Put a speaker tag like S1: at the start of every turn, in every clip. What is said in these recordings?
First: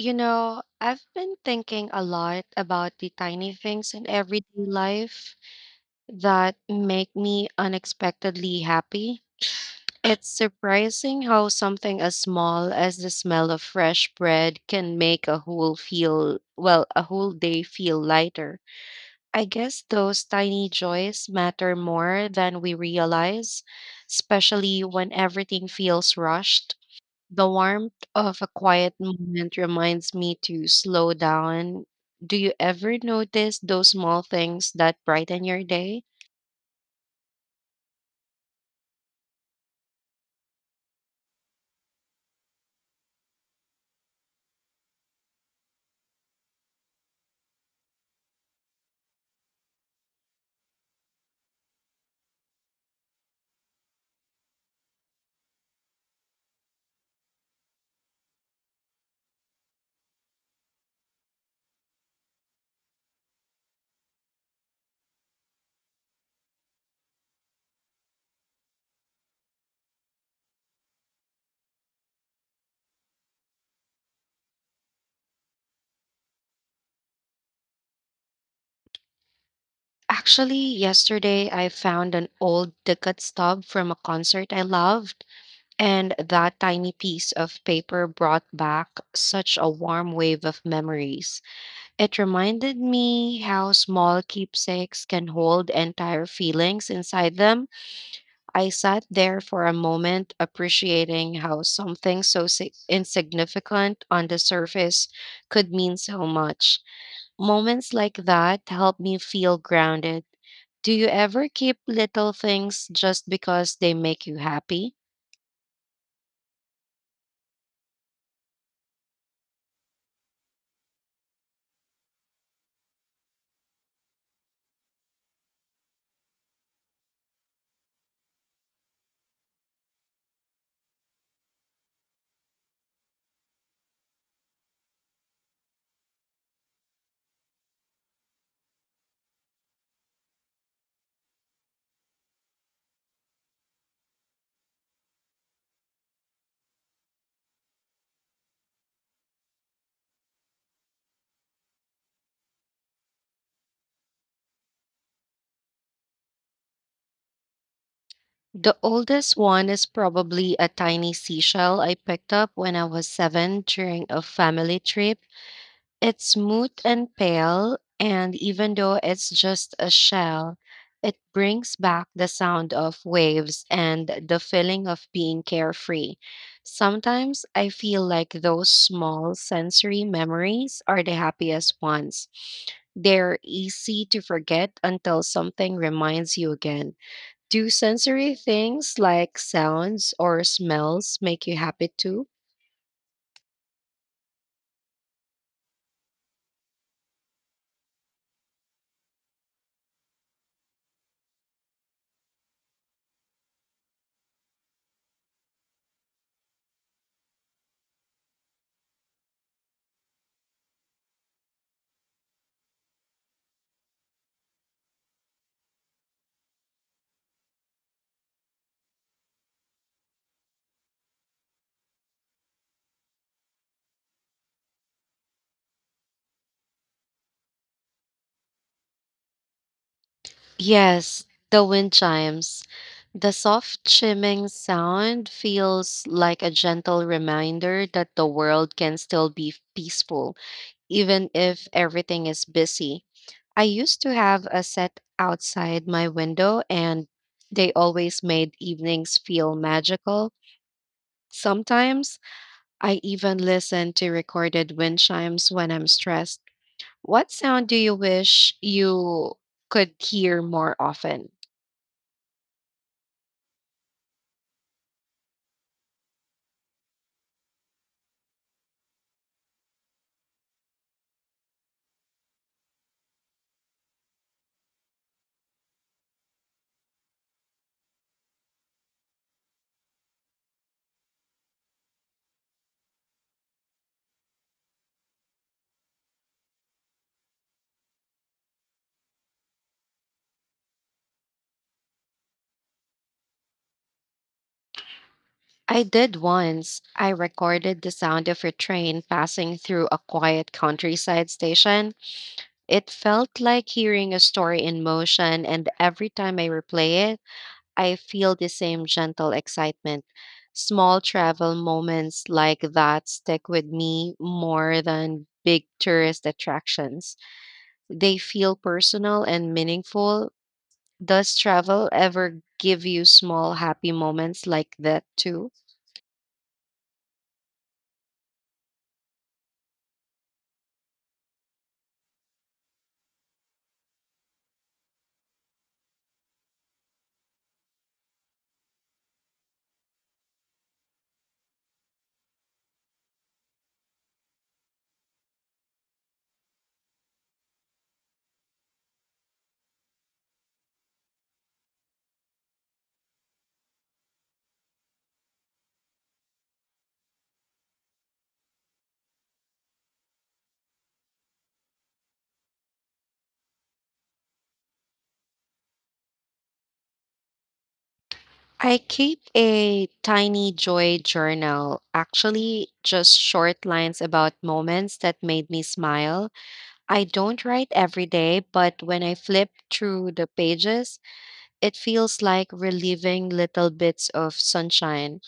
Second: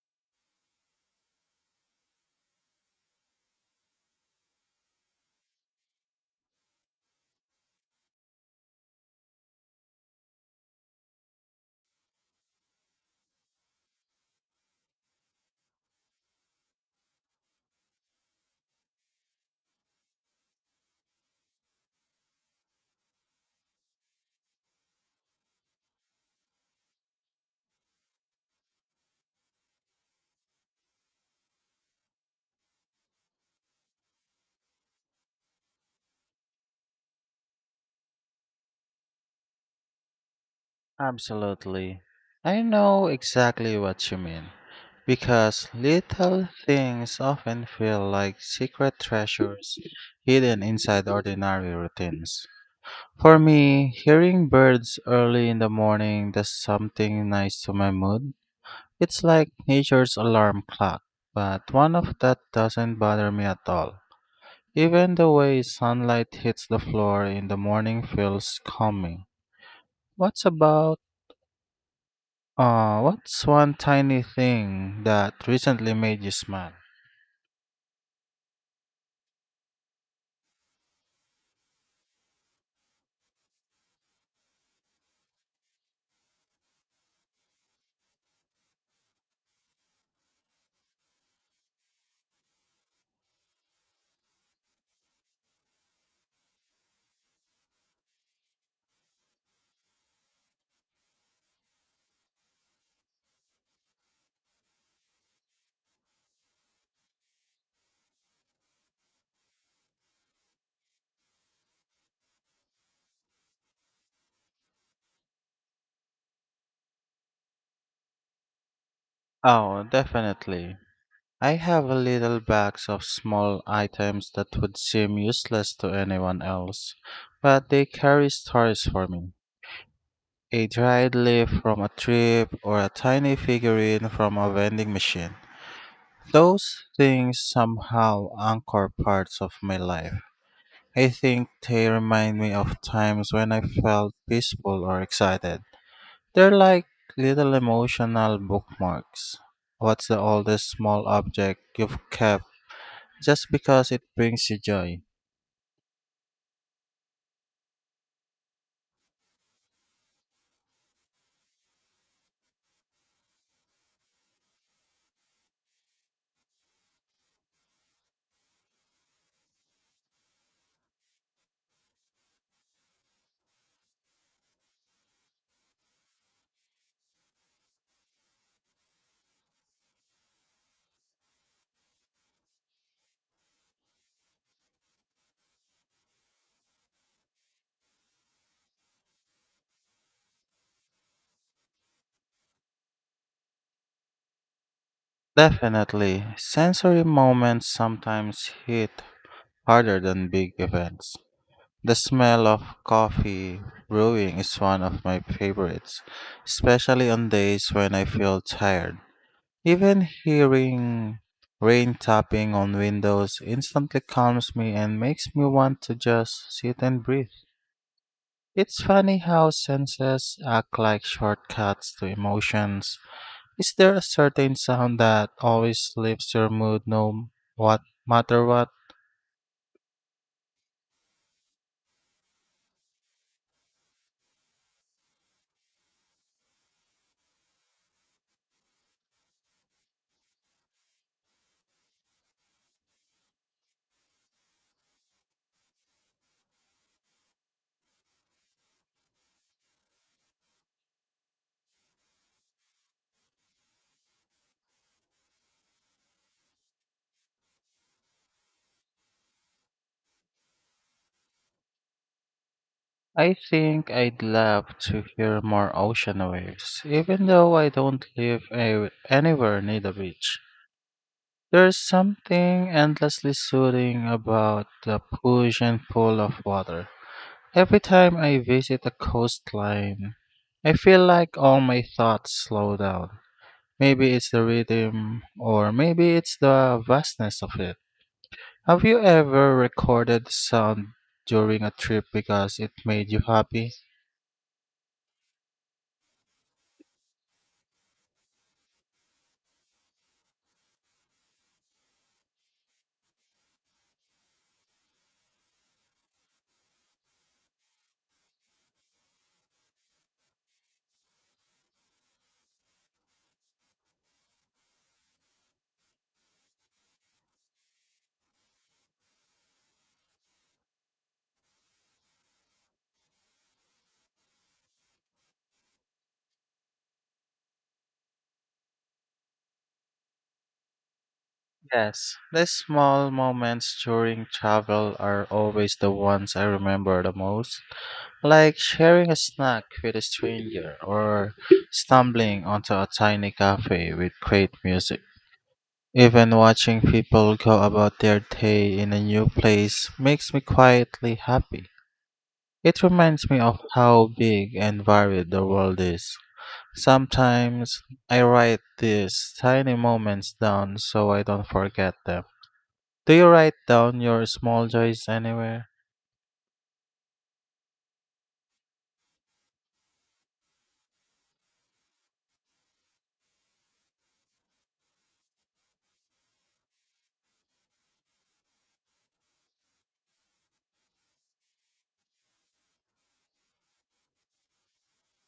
S1: You know, I've been thinking a lot about the tiny things in everyday life that make me unexpectedly happy. It's surprising how something as small as the smell of fresh bread can make a whole day feel lighter. I guess those tiny joys matter more than we realize, especially when everything feels rushed. The warmth of a quiet moment reminds me to slow down. Do you ever notice those small things that brighten your day?
S2: Absolutely. I know exactly what you mean. Because little things often feel like secret treasures hidden inside ordinary routines. For me, hearing birds early in the morning does something nice to my mood. It's like nature's alarm clock, but one of that doesn't bother me at all. Even the way sunlight hits the floor in the morning feels calming. What's about what's one tiny thing that recently made you smile?
S1: Actually, yesterday I found an old ticket stub from a concert I loved, and that tiny piece of paper brought back such a warm wave of memories. It reminded me how small keepsakes can hold entire feelings inside them. I sat there for a moment, appreciating how something so insignificant on the surface could mean so much. Moments like that help me feel grounded. Do you ever keep little things just because they make you happy?
S2: Oh, definitely. I have a little box of small items that would seem useless to anyone else, but they carry stories for me. A dried leaf from a trip or a tiny figurine from a vending machine. Those things somehow anchor parts of my life. I think they remind me of times when I felt peaceful or excited. They're like little emotional bookmarks. What's the oldest small object you've kept just because it brings you joy?
S1: The oldest one is probably a tiny seashell I picked up when I was seven during a family trip. It's smooth and pale, and even though it's just a shell, it brings back the sound of waves and the feeling of being carefree. Sometimes I feel like those small sensory memories are the happiest ones. They're easy to forget until something reminds you again. Do sensory things like sounds or smells make you happy too?
S2: Definitely, sensory moments sometimes hit harder than big events. The smell of coffee brewing is one of my favorites, especially on days when I feel tired. Even hearing rain tapping on windows instantly calms me and makes me want to just sit and breathe. It's funny how senses act like shortcuts to emotions. Is there a certain sound that always lifts your mood no what matter what?
S1: Yes, the wind chimes. The soft chiming sound feels like a gentle reminder that the world can still be peaceful, even if everything is busy. I used to have a set outside my window, and they always made evenings feel magical. Sometimes I even listen to recorded wind chimes when I'm stressed. What sound do you wish you could hear more often?
S2: I think I'd love to hear more ocean waves, even though I don't live anywhere near the beach. There's something endlessly soothing about the push and pull of water. Every time I visit a coastline, I feel like all my thoughts slow down. Maybe it's the rhythm, or maybe it's the vastness of it. Have you ever recorded sound during a trip because it made you happy?
S1: I did once. I recorded the sound of a train passing through a quiet countryside station. It felt like hearing a story in motion, and every time I replay it, I feel the same gentle excitement. Small travel moments like that stick with me more than big tourist attractions. They feel personal and meaningful. Does travel ever give you small happy moments like that too?
S2: Yes, the small moments during travel are always the ones I remember the most. Like sharing a snack with a stranger or stumbling onto a tiny cafe with great music. Even watching people go about their day in a new place makes me quietly happy. It reminds me of how big and varied the world is. Sometimes I write these tiny moments down so I don't forget them. Do you write down your small joys anywhere?
S1: I keep a tiny joy journal, actually, just short lines about moments that made me smile. I don't write every day, but when I flip through the pages, it feels like relieving little bits of sunshine.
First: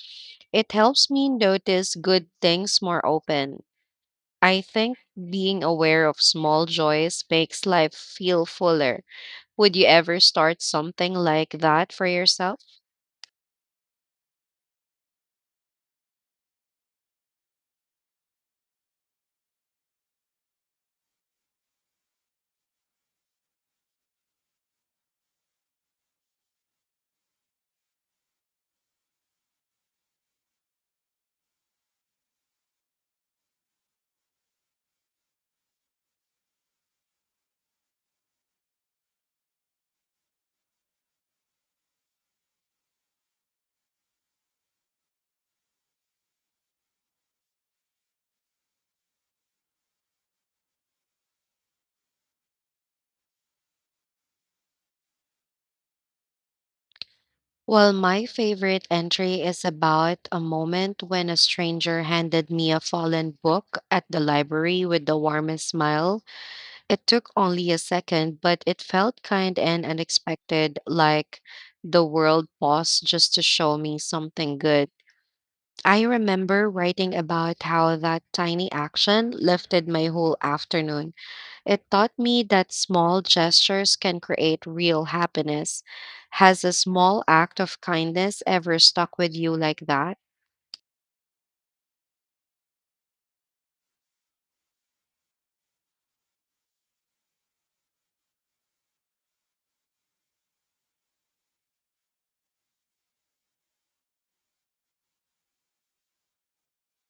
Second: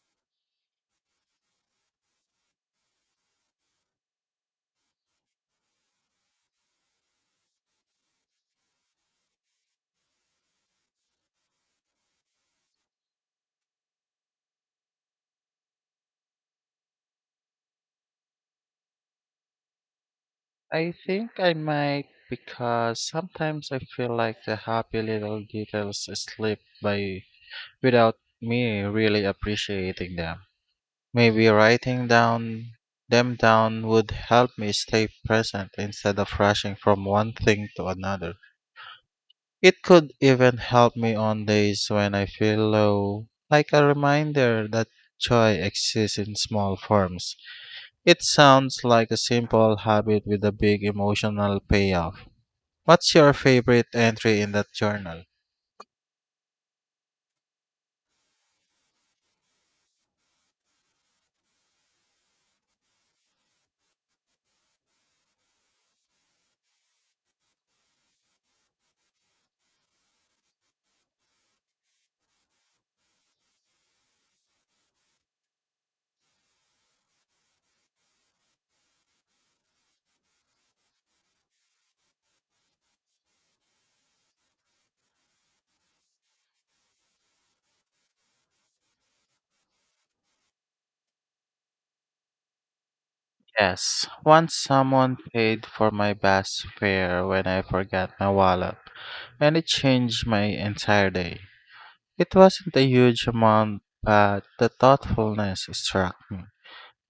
S1: It helps me notice good things more open. I think being aware of small joys makes life feel fuller. Would you ever start something like that for yourself?
S2: I think I might because sometimes I feel like the happy little details slip by without me really appreciating them. Maybe writing down them down would help me stay present instead of rushing from one thing to another. It could even help me on days when I feel low, like a reminder that joy exists in small forms. It sounds like a simple habit with a big emotional payoff. What's your favorite entry in that journal?
S1: Well, my favorite entry is about a moment when a stranger handed me a fallen book at the library with the warmest smile. It took only a second, but it felt kind and unexpected, like the world paused just to show me something good. I remember writing about how that tiny action lifted my whole afternoon. It taught me that small gestures can create real happiness. Has a small act of kindness ever stuck with you like that?
S2: Yes, once someone paid for my bus fare when I forgot my wallet, and it changed my entire day. It wasn't a huge amount, but the thoughtfulness struck me.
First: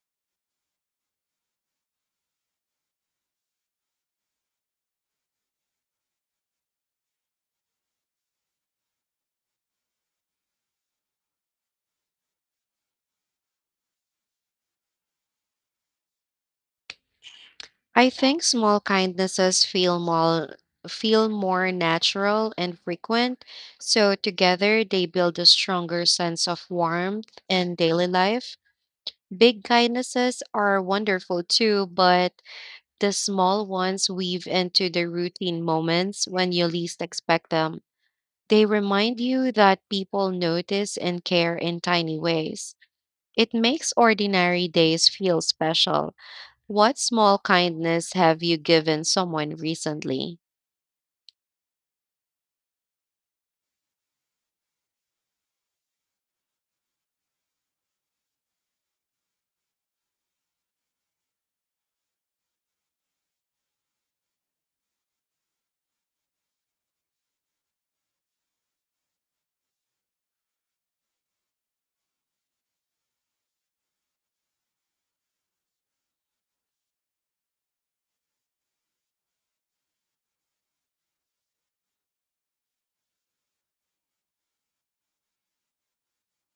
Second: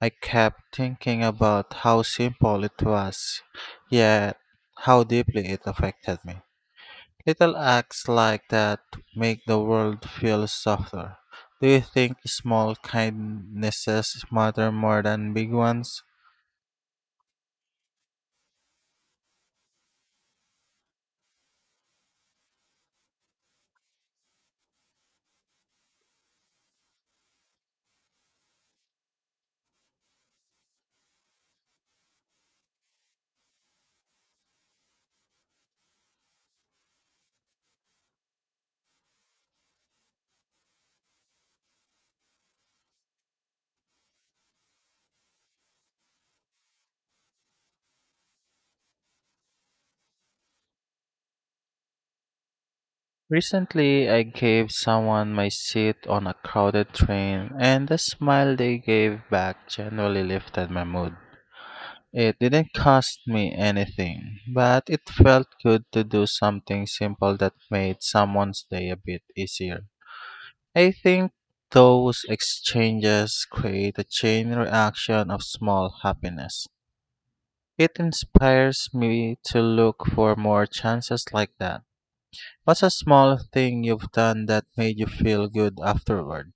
S2: I kept thinking about how simple it was, yet how deeply it affected me. Little acts like that make the world feel softer. Do you think small kindnesses matter more than big ones?
S1: I think small kindnesses feel more natural and frequent, so together they build a stronger sense of warmth in daily life. Big kindnesses are wonderful too, but the small ones weave into the routine moments when you least expect them. They remind you that people notice and care in tiny ways. It makes ordinary days feel special. What small kindness have you given someone recently?
S2: Recently, I gave someone my seat on a crowded train, and the smile they gave back generally lifted my mood. It didn't cost me anything, but it felt good to do something simple that made someone's day a bit easier. I think those exchanges create a chain reaction of small happiness. It inspires me to look for more chances like that. What's a small thing you've done that made you feel good afterward?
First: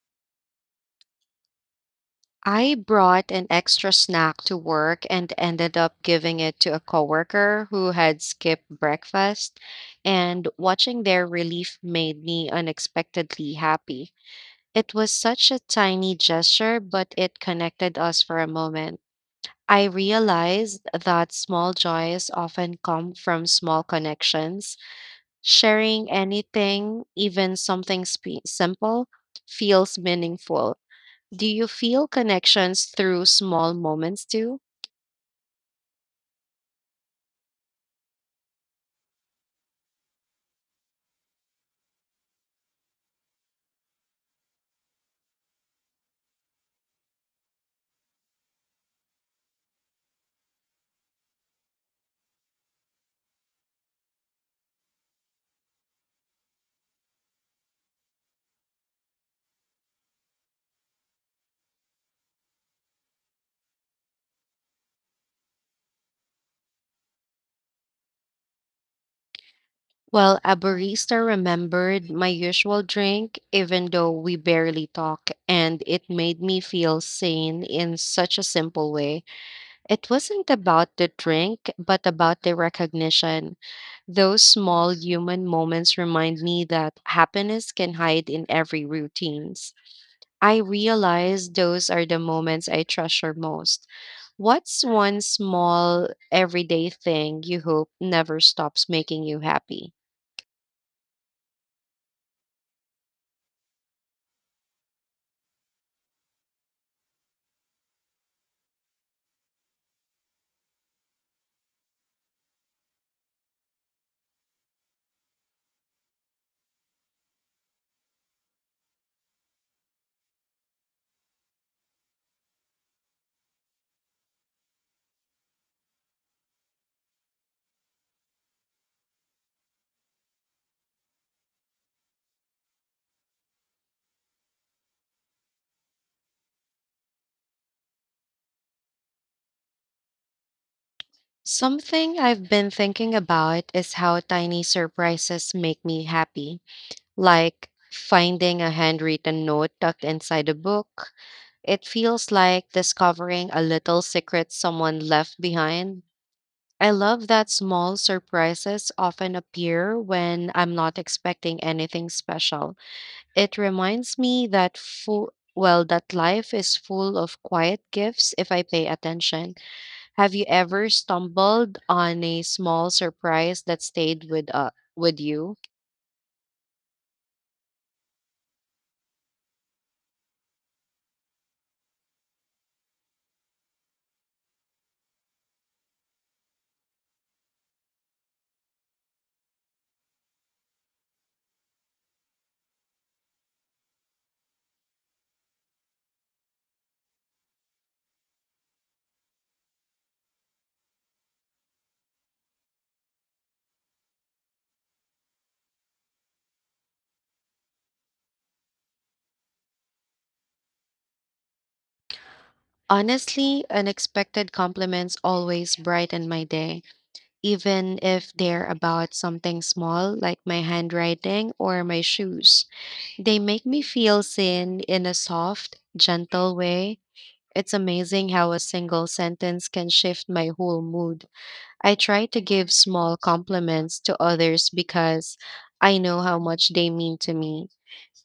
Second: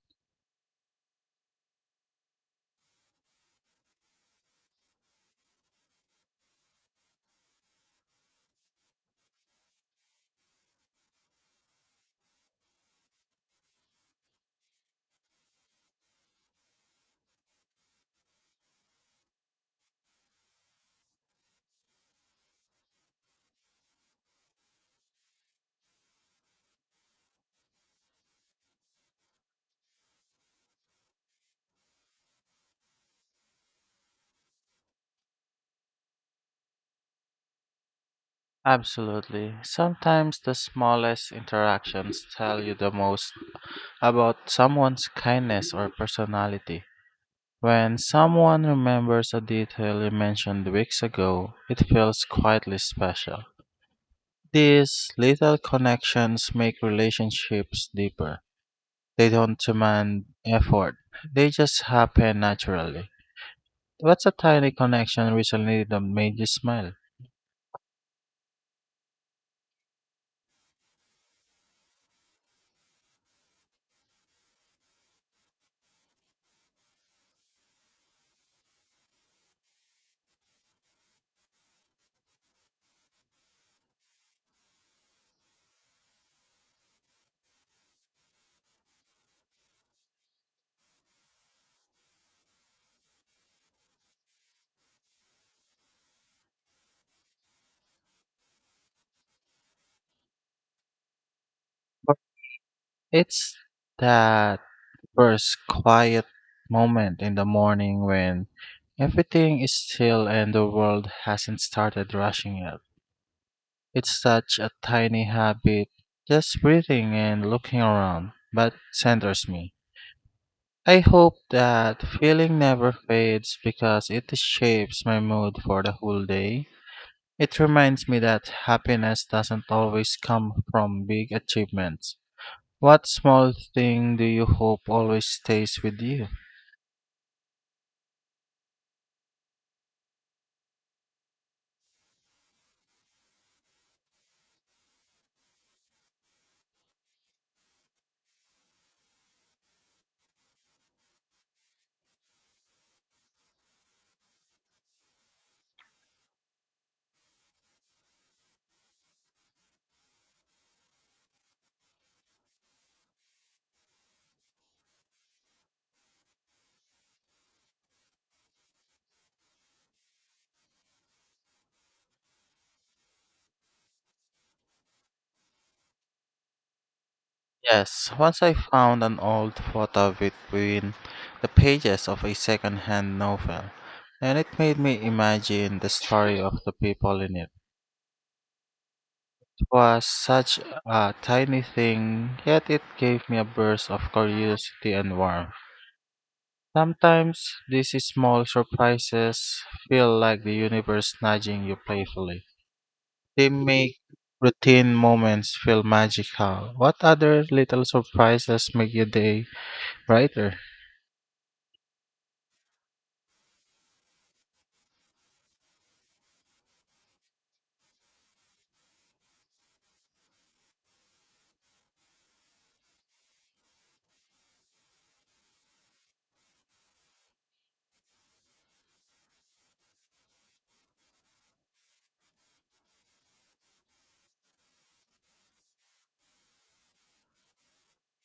S1: I brought an extra snack to work and ended up giving it to a coworker who had skipped breakfast, and watching their relief made me unexpectedly happy. It was such a tiny gesture, but it connected us for a moment. I realized that small joys often come from small connections. Sharing anything, even something simple, feels meaningful. Do you feel connections through small moments too?
S2: Absolutely. Sometimes the smallest interactions tell you the most about someone's kindness or personality. When someone remembers a detail you mentioned weeks ago, it feels quietly special. These little connections make relationships deeper. They don't demand effort, they just happen naturally. What's a tiny connection recently that made you smile?
S1: Well, a barista remembered my usual drink, even though we barely talk, and it made me feel seen in such a simple way. It wasn't about the drink, but about the recognition. Those small human moments remind me that happiness can hide in every routines. I realize those are the moments I treasure most. What's one small everyday thing you hope never stops making you happy?
S2: It's that first quiet moment in the morning when everything is still and the world hasn't started rushing yet. It's such a tiny habit, just breathing and looking around, but centers me. I hope that feeling never fades because it shapes my mood for the whole day. It reminds me that happiness doesn't always come from big achievements. What small thing do you hope always stays with you?
S1: Something I've been thinking about is how tiny surprises make me happy, like finding a handwritten note tucked inside a book. It feels like discovering a little secret someone left behind. I love that small surprises often appear when I'm not expecting anything special. It reminds me that full well that life is full of quiet gifts if I pay attention. Have you ever stumbled on a small surprise that stayed with you?
S2: Yes, once I found an old photo between the pages of a second-hand novel, and it made me imagine the story of the people in it. It was such a tiny thing, yet it gave me a burst of curiosity and warmth. Sometimes these small surprises feel like the universe nudging you playfully. They make routine moments feel magical. What other little surprises make your day brighter?
S1: Honestly, unexpected compliments always brighten my day, even if they're about something small like my handwriting or my shoes. They make me feel seen in a soft, gentle way. It's amazing how a single sentence can shift my whole mood. I try to give small compliments to others because I know how much they mean to me.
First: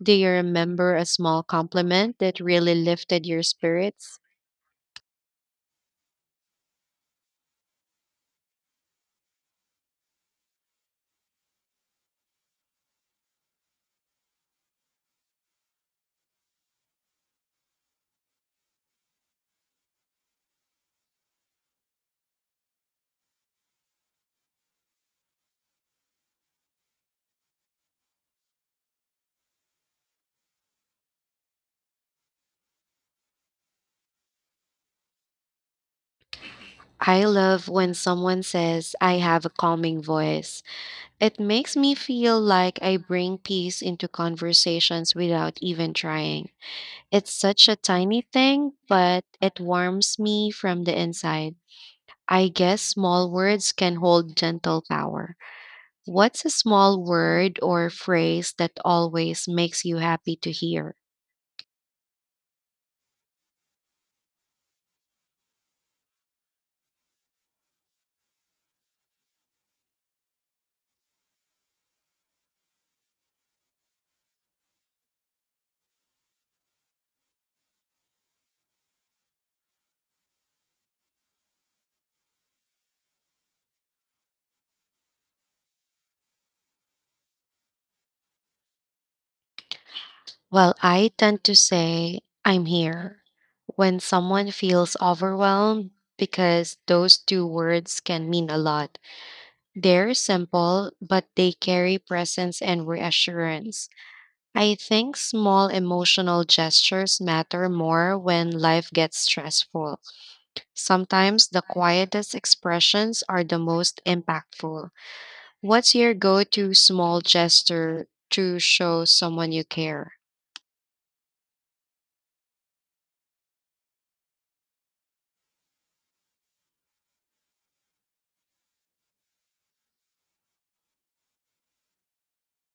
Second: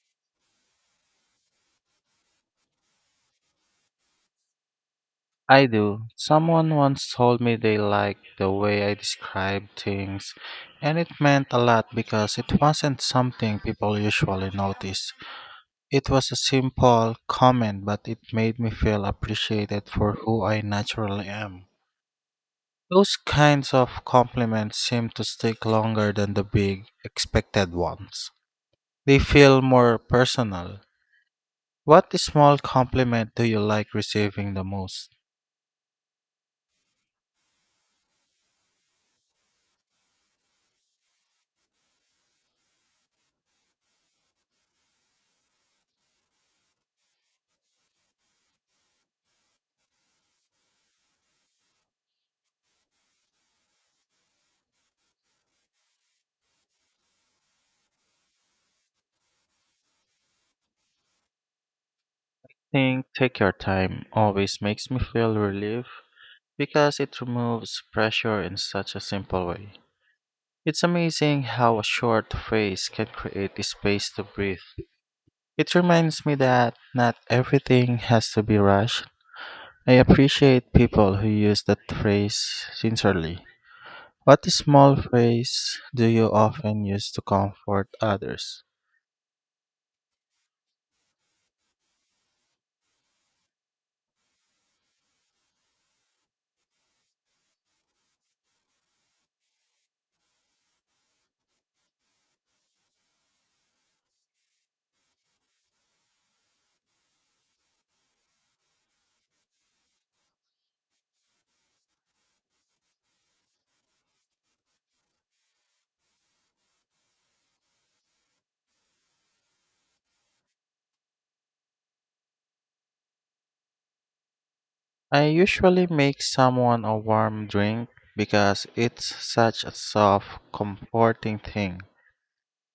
S1: Do you remember a small compliment that really lifted your spirits?
S2: I do. Someone once told me they liked the way I describe things, and it meant a lot because it wasn't something people usually notice. It was a simple comment, but it made me feel appreciated for who I naturally am. Those kinds of compliments seem to stick longer than the big, expected ones. They feel more personal. What small compliment do you like receiving the most?
S1: I love when someone says, "I have a calming voice." It makes me feel like I bring peace into conversations without even trying. It's such a tiny thing, but it warms me from the inside. I guess small words can hold gentle power. What's a small word or phrase that always makes you happy to hear?
S2: Think Take Your Time always makes me feel relief because it removes pressure in such a simple way. It's amazing how a short phrase can create the space to breathe. It reminds me that not everything has to be rushed. I appreciate people who use that phrase sincerely. What small phrase do you often use to comfort others?
S1: Well, I tend to say, "I'm here," when someone feels overwhelmed, because those two words can mean a lot. They're simple, but they carry presence and reassurance. I think small emotional gestures matter more when life gets stressful. Sometimes the quietest expressions are the most impactful. What's your go to small gesture to show someone you care?
S2: I usually make someone a warm drink because it's such a soft, comforting thing.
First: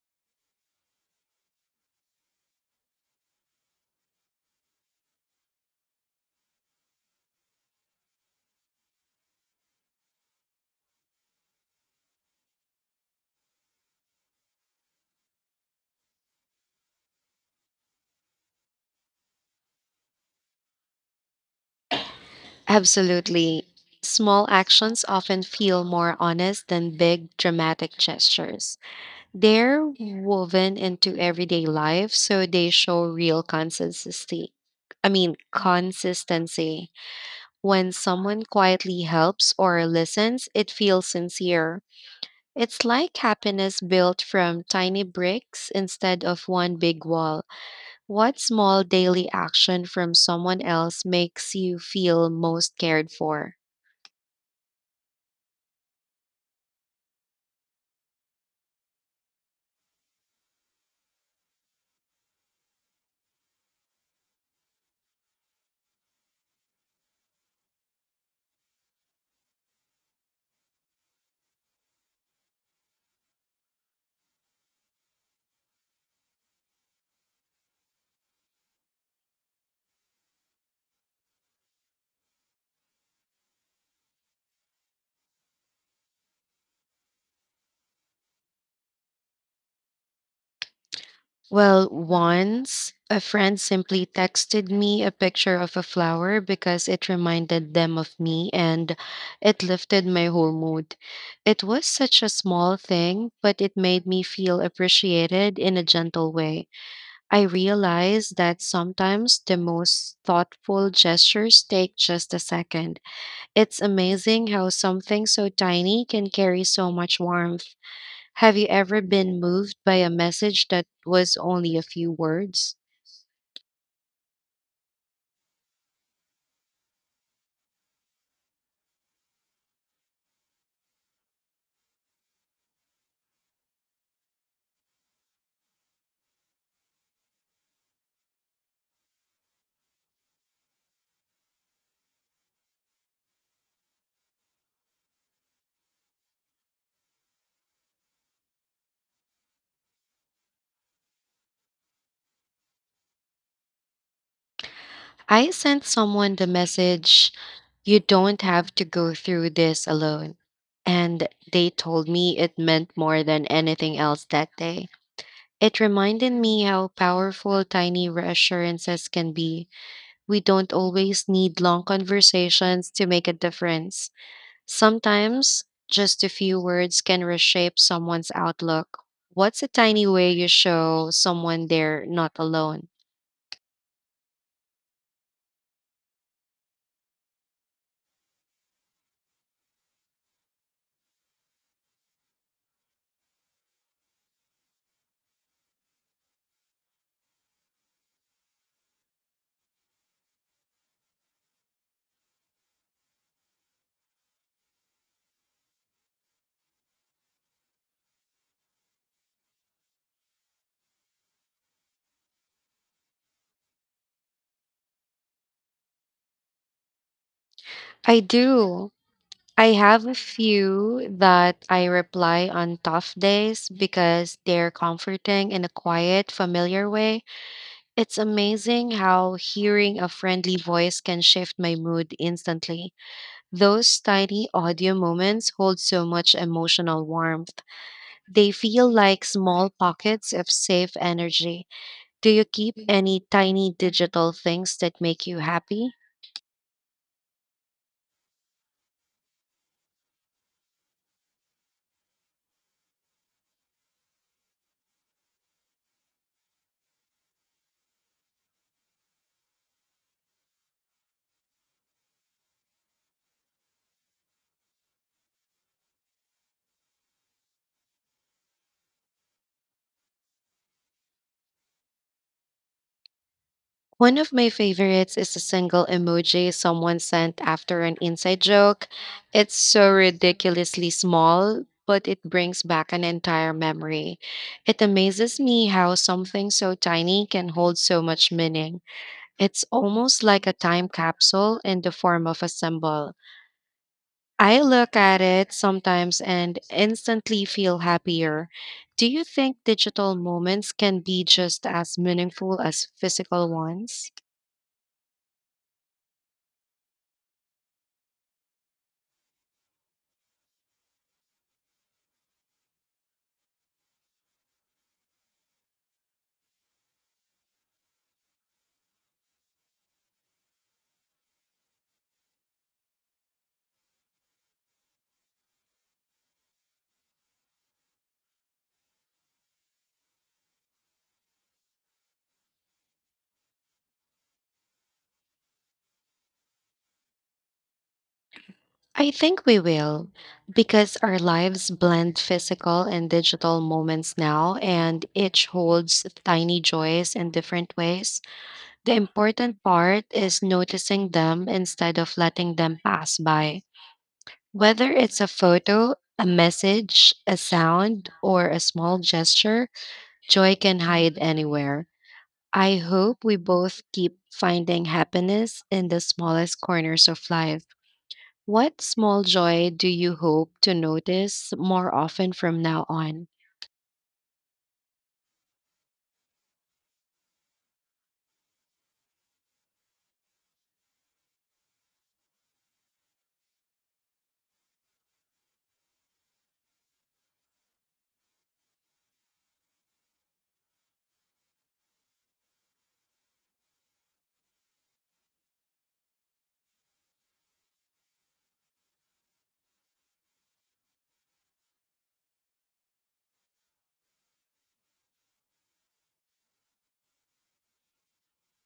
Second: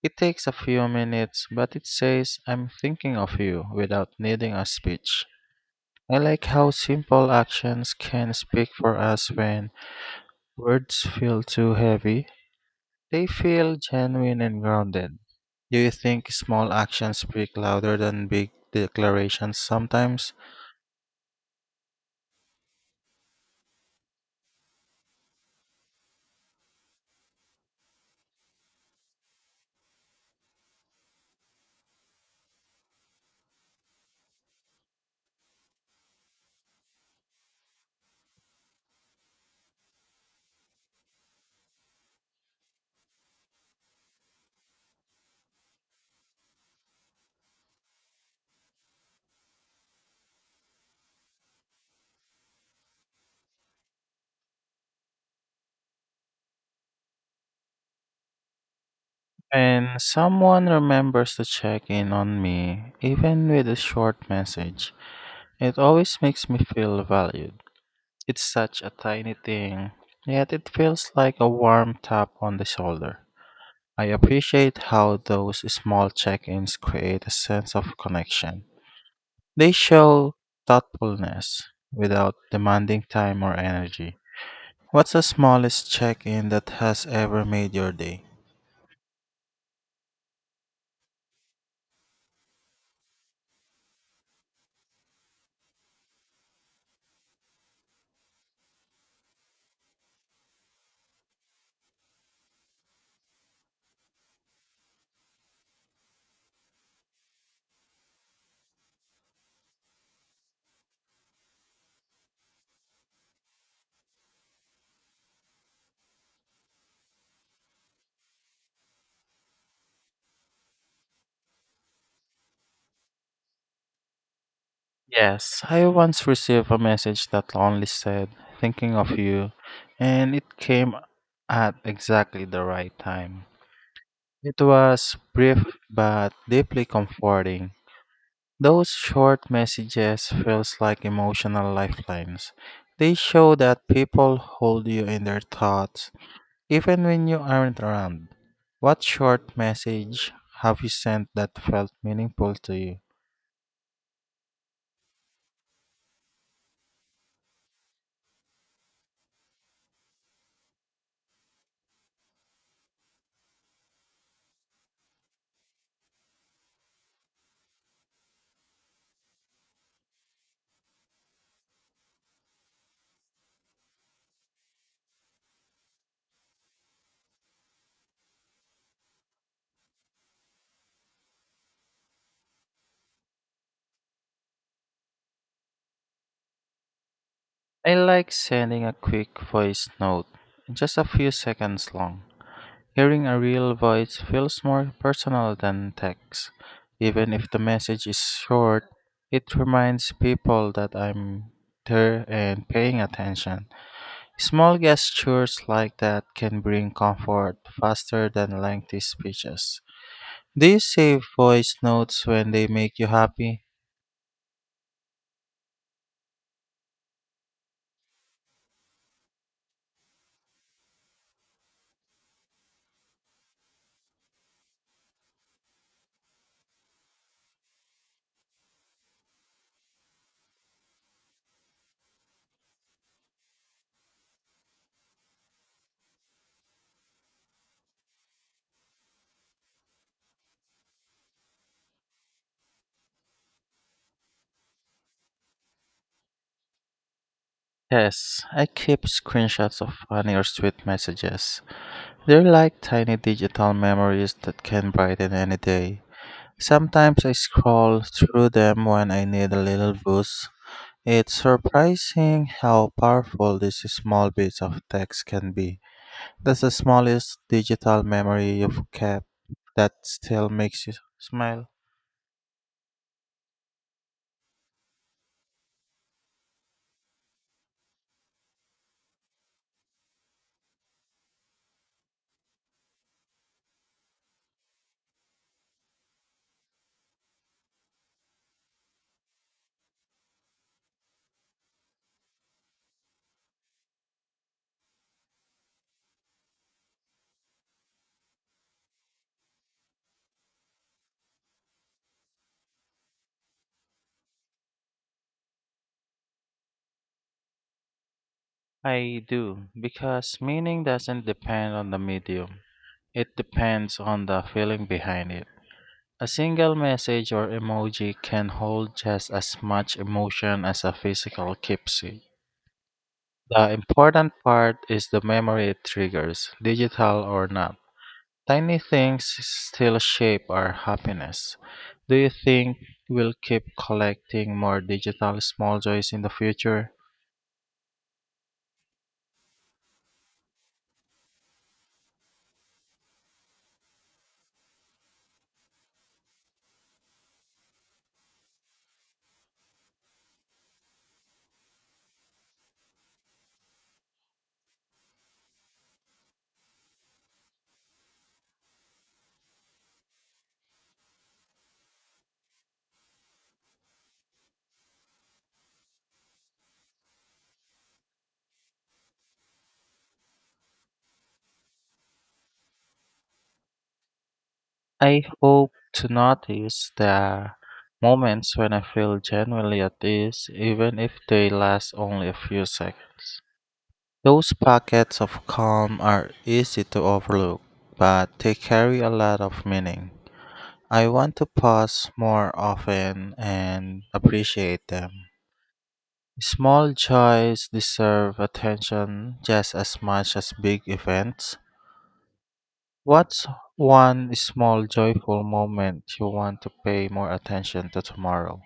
S2: It takes a few minutes, but it says, I'm thinking of you without needing a speech. I like how simple actions can speak for us when words feel too heavy. They feel genuine and grounded. Do you think small actions speak louder than big declarations sometimes?
S1: Absolutely. Small actions often feel more honest than big, dramatic gestures. They're woven into everyday life, so they show real consistency. I mean, consistency. When someone quietly helps or listens, it feels sincere. It's like happiness built from tiny bricks instead of one big wall. What small daily action from someone else makes you feel most cared for?
S2: When someone remembers to check in on me, even with a short message, it always makes me feel valued. It's such a tiny thing, yet it feels like a warm tap on the shoulder. I appreciate how those small check ins create a sense of connection. They show thoughtfulness without demanding time or energy. What's the smallest check in that has ever made your day?
S1: Well, once a friend simply texted me a picture of a flower because it reminded them of me, and it lifted my whole mood. It was such a small thing, but it made me feel appreciated in a gentle way. I realized that sometimes the most thoughtful gestures take just a second. It's amazing how something so tiny can carry so much warmth. Have you ever been moved by a message that was only a few words?
S2: Yes, I once received a message that only said, thinking of you, and it came at exactly the right time. It was brief but deeply comforting. Those short messages feels like emotional lifelines. They show that people hold you in their thoughts, even when you aren't around. What short message have you sent that felt meaningful to you?
S1: I sent someone the message, "You don't have to go through this alone." And they told me it meant more than anything else that day. It reminded me how powerful tiny reassurances can be. We don't always need long conversations to make a difference. Sometimes just a few words can reshape someone's outlook. What's a tiny way you show someone they're not alone?
S2: I like sending a quick voice note, just a few seconds long. Hearing a real voice feels more personal than text. Even if the message is short, it reminds people that I'm there and paying attention. Small gestures like that can bring comfort faster than lengthy speeches. Do you save voice notes when they make you happy?
S1: I do. I have a few that I reply on tough days because they're comforting in a quiet, familiar way. It's amazing how hearing a friendly voice can shift my mood instantly. Those tiny audio moments hold so much emotional warmth. They feel like small pockets of safe energy. Do you keep any tiny digital things that make you happy?
S2: Yes, I keep screenshots of funny or sweet messages. They're like tiny digital memories that can brighten any day. Sometimes I scroll through them when I need a little boost. It's surprising how powerful these small bits of text can be. That's the smallest digital memory you've kept that still makes you smile.
S1: One of my favorites is a single emoji someone sent after an inside joke. It's so ridiculously small, but it brings back an entire memory. It amazes me how something so tiny can hold so much meaning. It's almost like a time capsule in the form of a symbol. I look at it sometimes and instantly feel happier. Do you think digital moments can be just as meaningful as physical ones?
S2: I do, because meaning doesn't depend on the medium, it depends on the feeling behind it. A single message or emoji can hold just as much emotion as a physical keepsake. The important part is the memory it triggers, digital or not. Tiny things still shape our happiness. Do you think we'll keep collecting more digital small joys in the future?
S1: I think we will, because our lives blend physical and digital moments now, and each holds tiny joys in different ways. The important part is noticing them instead of letting them pass by. Whether it's a photo, a message, a sound, or a small gesture, joy can hide anywhere. I hope we both keep finding happiness in the smallest corners of life. What small joy do you hope to notice more often from now on?
S2: I hope to notice the moments when I feel genuinely at ease, even if they last only a few seconds. Those pockets of calm are easy to overlook, but they carry a lot of meaning. I want to pause more often and appreciate them. Small joys deserve attention just as much as big events. What's one small joyful moment you want to pay more attention to tomorrow?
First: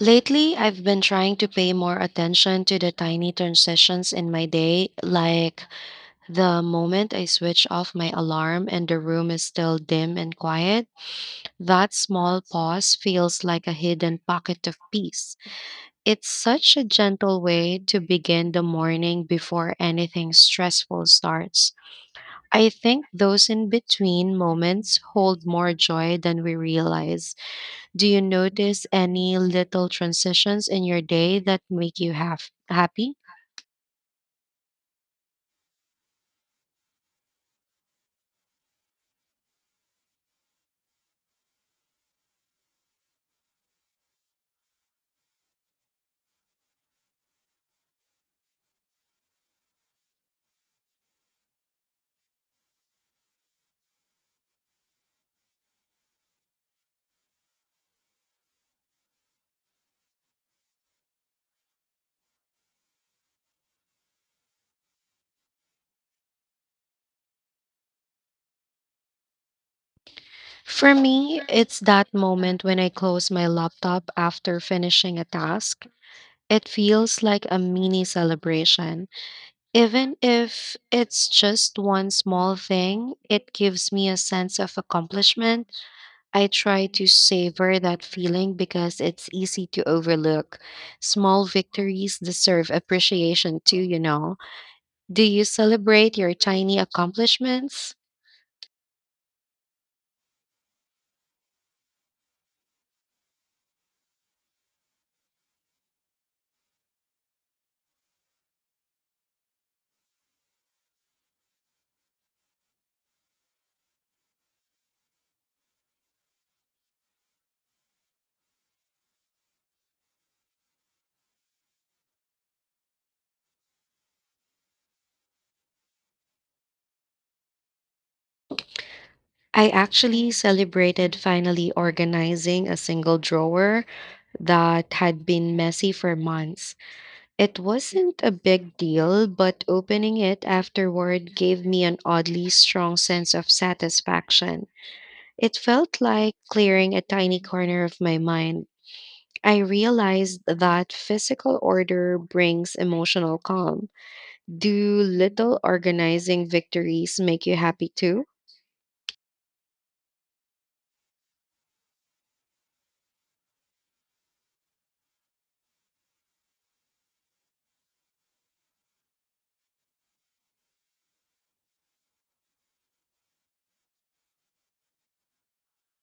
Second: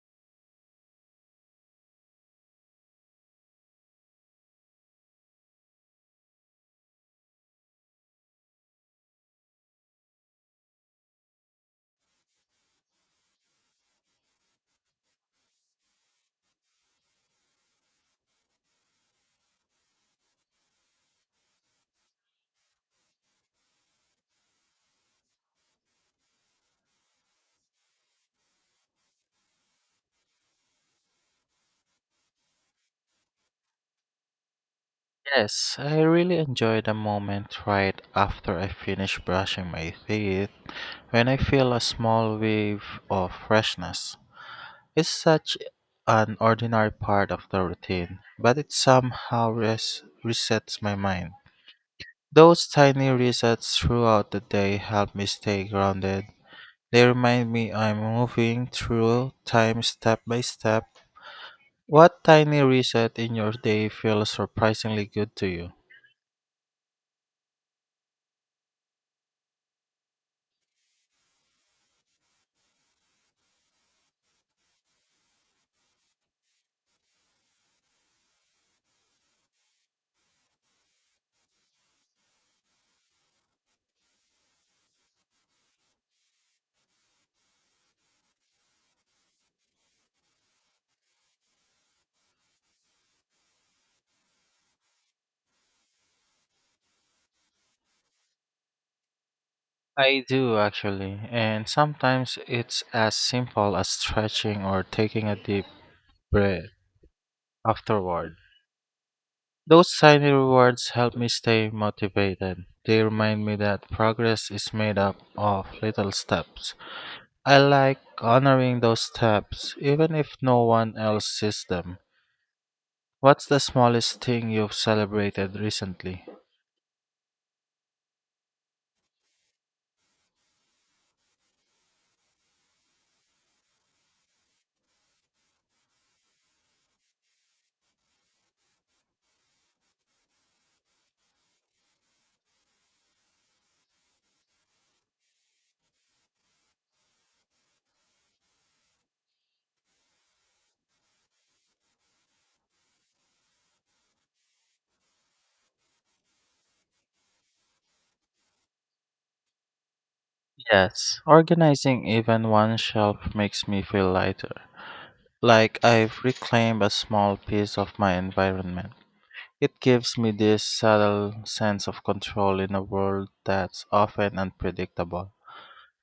S1: Lately, I've been trying to pay more attention to the tiny transitions in my day, like the moment I switch off my alarm and the room is still dim and quiet. That small pause feels like a hidden pocket of peace. It's such a gentle way to begin the morning before anything stressful starts. I think those in between moments hold more joy than we realize. Do you notice any little transitions in your day that make you have happy?
S2: Yes, I really enjoy the moment right after I finish brushing my teeth when I feel a small wave of freshness. It's such an ordinary part of the routine, but it somehow resets my mind. Those tiny resets throughout the day help me stay grounded. They remind me I'm moving through time step by step. What tiny reset in your day feels surprisingly good to you?
S1: For me, it's that moment when I close my laptop after finishing a task. It feels like a mini celebration. Even if it's just one small thing, it gives me a sense of accomplishment. I try to savor that feeling because it's easy to overlook. Small victories deserve appreciation too, you know. Do you celebrate your tiny accomplishments?
S2: I do actually, and sometimes it's as simple as stretching or taking a deep breath afterward. Those tiny rewards help me stay motivated. They remind me that progress is made up of little steps. I like honoring those steps, even if no one else sees them. What's the smallest thing you've celebrated recently?
S1: I actually celebrated finally organizing a single drawer that had been messy for months. It wasn't a big deal, but opening it afterward gave me an oddly strong sense of satisfaction. It felt like clearing a tiny corner of my mind. I realized that physical order brings emotional calm. Do little organizing victories make you happy too?
S2: Yes, organizing even one shelf makes me feel lighter, like I've reclaimed a small piece of my environment. It gives me this subtle sense of control in a world that's often unpredictable.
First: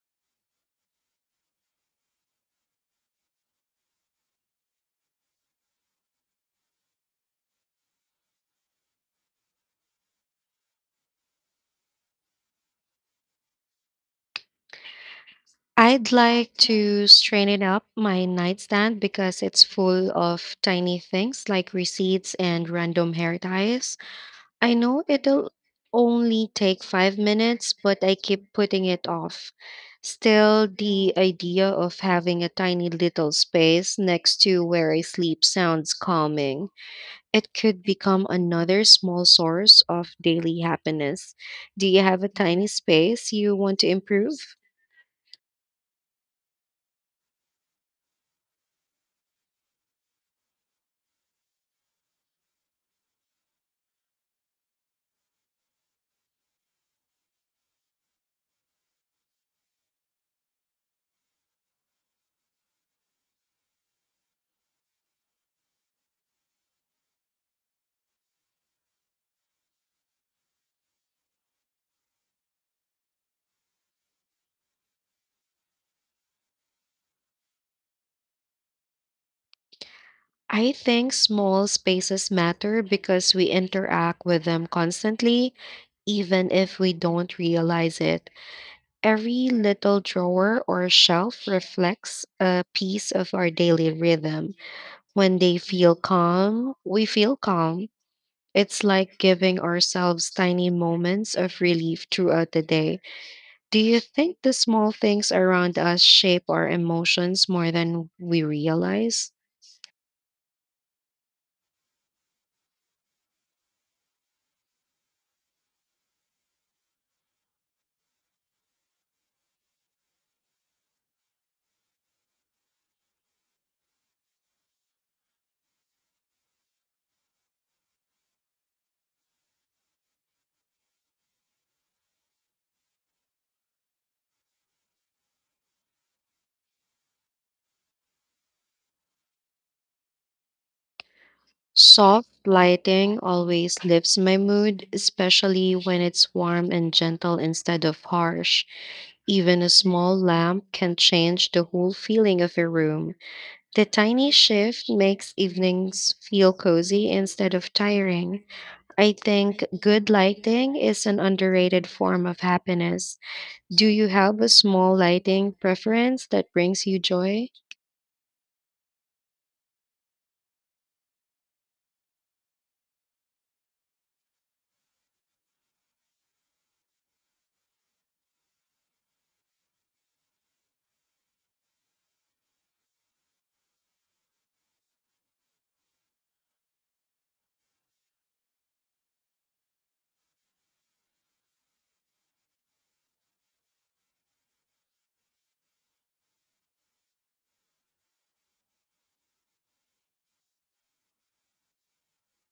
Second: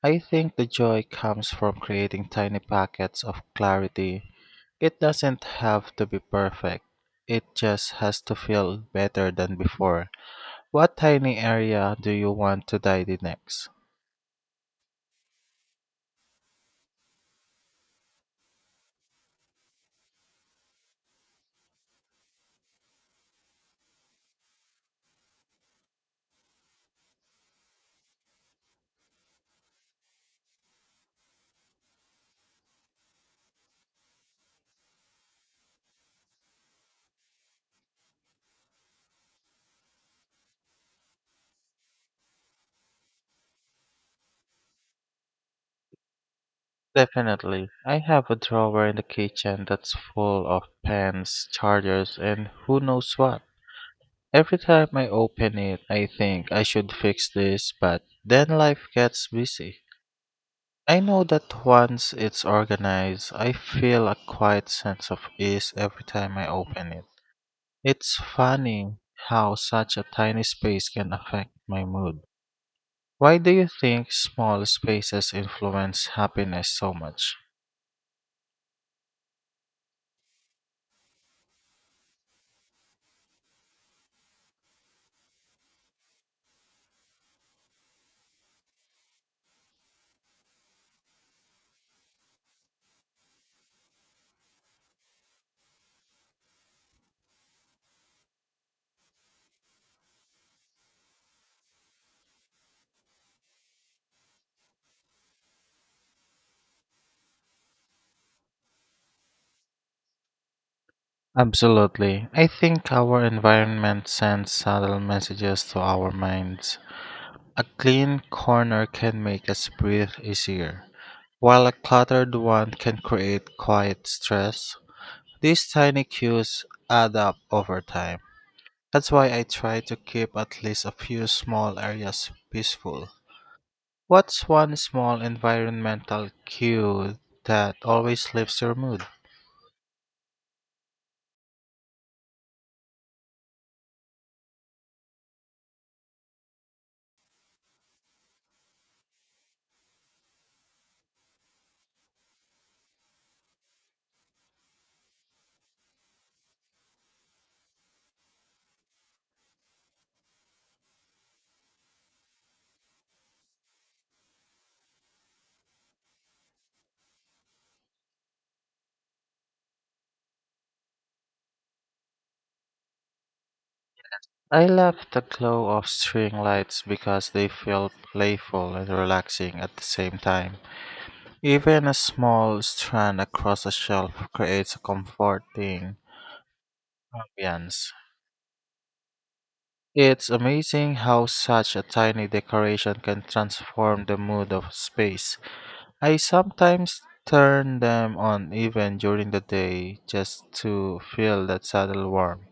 S2: I think the joy comes from creating tiny packets of clarity. It doesn't have to be perfect, it just has to feel better than before. What tiny area do you want to tidy next?
S1: I'd like to straighten up my nightstand because it's full of tiny things like receipts and random hair ties. I know it'll only take 5 minutes, but I keep putting it off. Still, the idea of having a tiny little space next to where I sleep sounds calming. It could become another small source of daily happiness. Do you have a tiny space you want to improve?
S2: Definitely. I have a drawer in the kitchen that's full of pens, chargers, and who knows what. Every time I open it, I think I should fix this, but then life gets busy. I know that once it's organized, I feel a quiet sense of ease every time I open it. It's funny how such a tiny space can affect my mood. Why do you think small spaces influence happiness so much?
S1: I think small spaces matter because we interact with them constantly, even if we don't realize it. Every little drawer or shelf reflects a piece of our daily rhythm. When they feel calm, we feel calm. It's like giving ourselves tiny moments of relief throughout the day. Do you think the small things around us shape our emotions more than we realize?
S2: Absolutely. I think our environment sends subtle messages to our minds. A clean corner can make us breathe easier, while a cluttered one can create quiet stress. These tiny cues add up over time. That's why I try to keep at least a few small areas peaceful. What's one small environmental cue that always lifts your mood?
S1: Soft lighting always lifts my mood, especially when it's warm and gentle instead of harsh. Even a small lamp can change the whole feeling of a room. The tiny shift makes evenings feel cozy instead of tiring. I think good lighting is an underrated form of happiness. Do you have a small lighting preference that brings you joy?
S2: I love the glow of string lights because they feel playful and relaxing at the same time. Even a small strand across a shelf creates a comforting ambiance. It's amazing how such a tiny decoration can transform the mood of a space. I sometimes turn them on even during the day just to feel that subtle warmth.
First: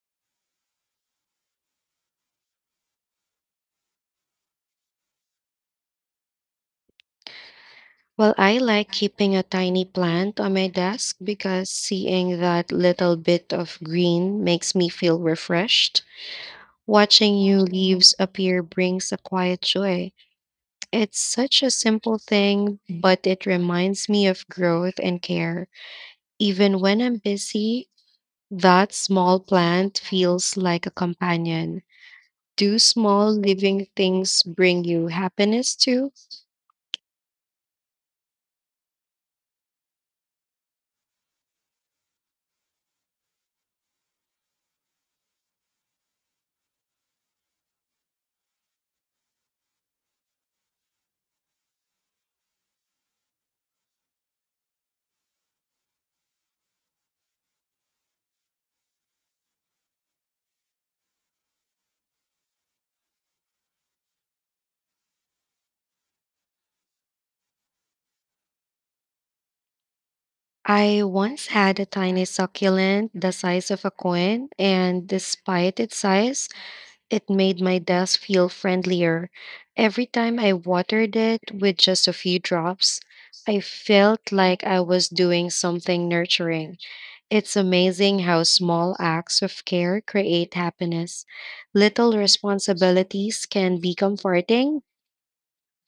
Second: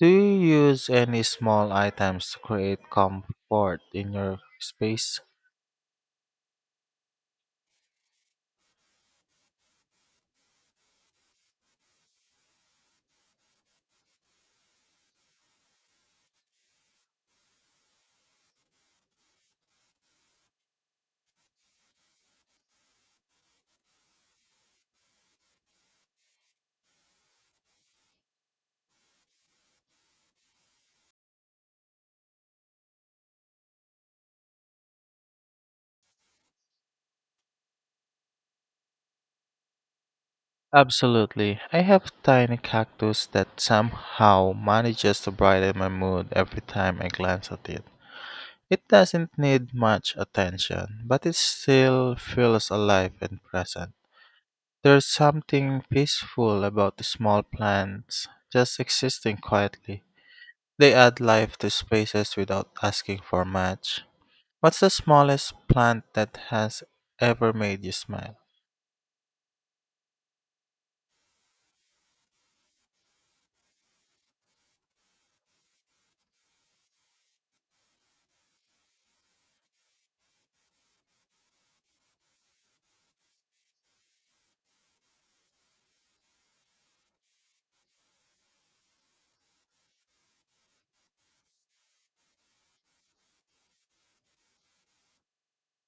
S2: Do you use any small items to create comfort in your space?
S1: Well, I like keeping a tiny plant on my desk because seeing that little bit of green makes me feel refreshed. Watching new leaves appear brings a quiet joy. It's such a simple thing, but it reminds me of growth and care. Even when I'm busy, that small plant feels like a companion. Do small living things bring you happiness too?
S2: Absolutely. I have tiny cactus that somehow manages to brighten my mood every time I glance at it. It doesn't need much attention, but it still feels alive and present. There's something peaceful about the small plants just existing quietly. They add life to spaces without asking for much. What's the smallest plant that has ever made you smile?
S1: I once had a tiny succulent the size of a coin, and despite its size, it made my desk feel friendlier. Every time I watered it with just a few drops, I felt like I was doing something nurturing. It's amazing how small acts of care create happiness. Little responsibilities can be comforting.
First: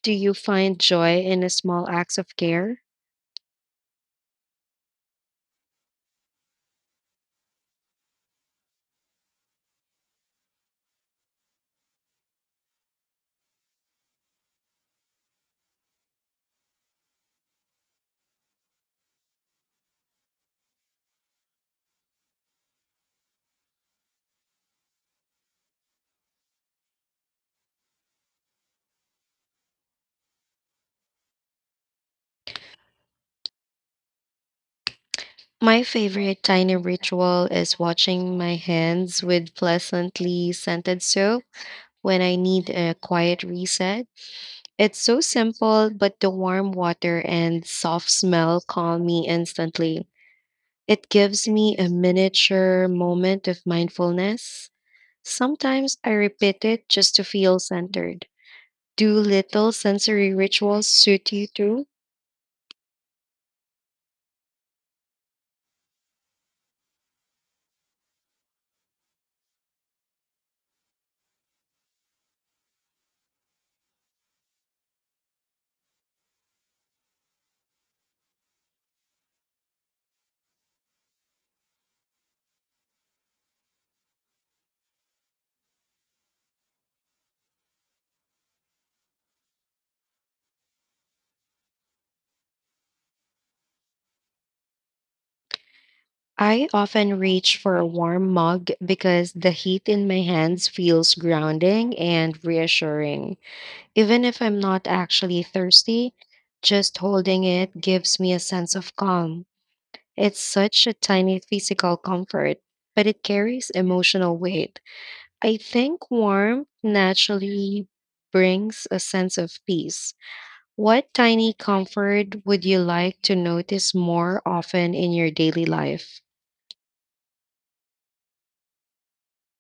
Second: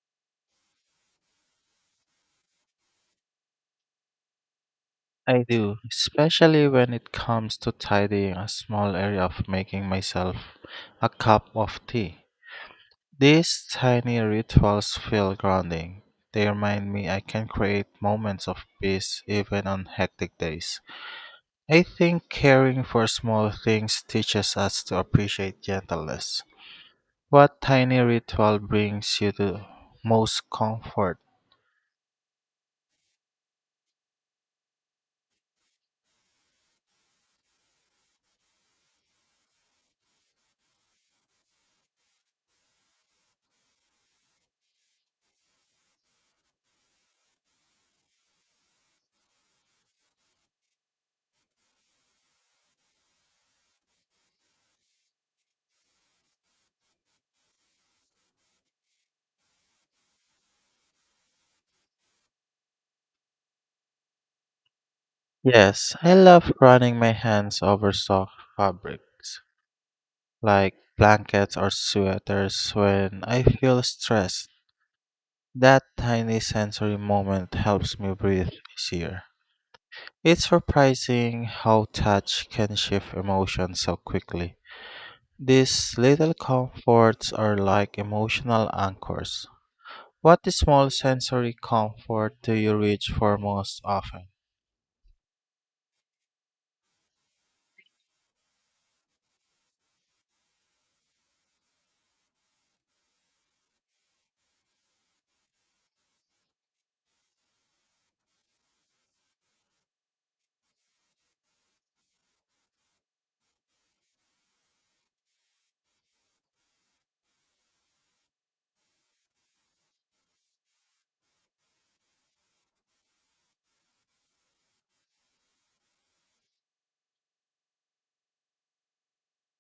S1: Do you find joy in a small acts of care?
S2: I do, especially when it comes to tidying a small area of making myself a cup of tea. These tiny rituals feel grounding. They remind me I can create moments of peace even on hectic days. I think caring for small things teaches us to appreciate gentleness. What tiny ritual brings you the most comfort?
S1: My favorite tiny ritual is washing my hands with pleasantly scented soap when I need a quiet reset. It's so simple, but the warm water and soft smell calm me instantly. It gives me a miniature moment of mindfulness. Sometimes I repeat it just to feel centered. Do little sensory rituals suit you too?
S2: Yes, I love running my hands over soft fabrics, like blankets or sweaters when I feel stressed. That tiny sensory moment helps me breathe easier. It's surprising how touch can shift emotion so quickly. These little comforts are like emotional anchors. What small sensory comfort do you reach for most often?
S1: I often reach for a warm mug because the heat in my hands feels grounding and reassuring. Even if I'm not actually thirsty, just holding it gives me a sense of calm. It's such a tiny physical comfort, but it carries emotional weight. I think warmth naturally brings a sense of peace. What tiny comfort would you like to notice more often in your daily life?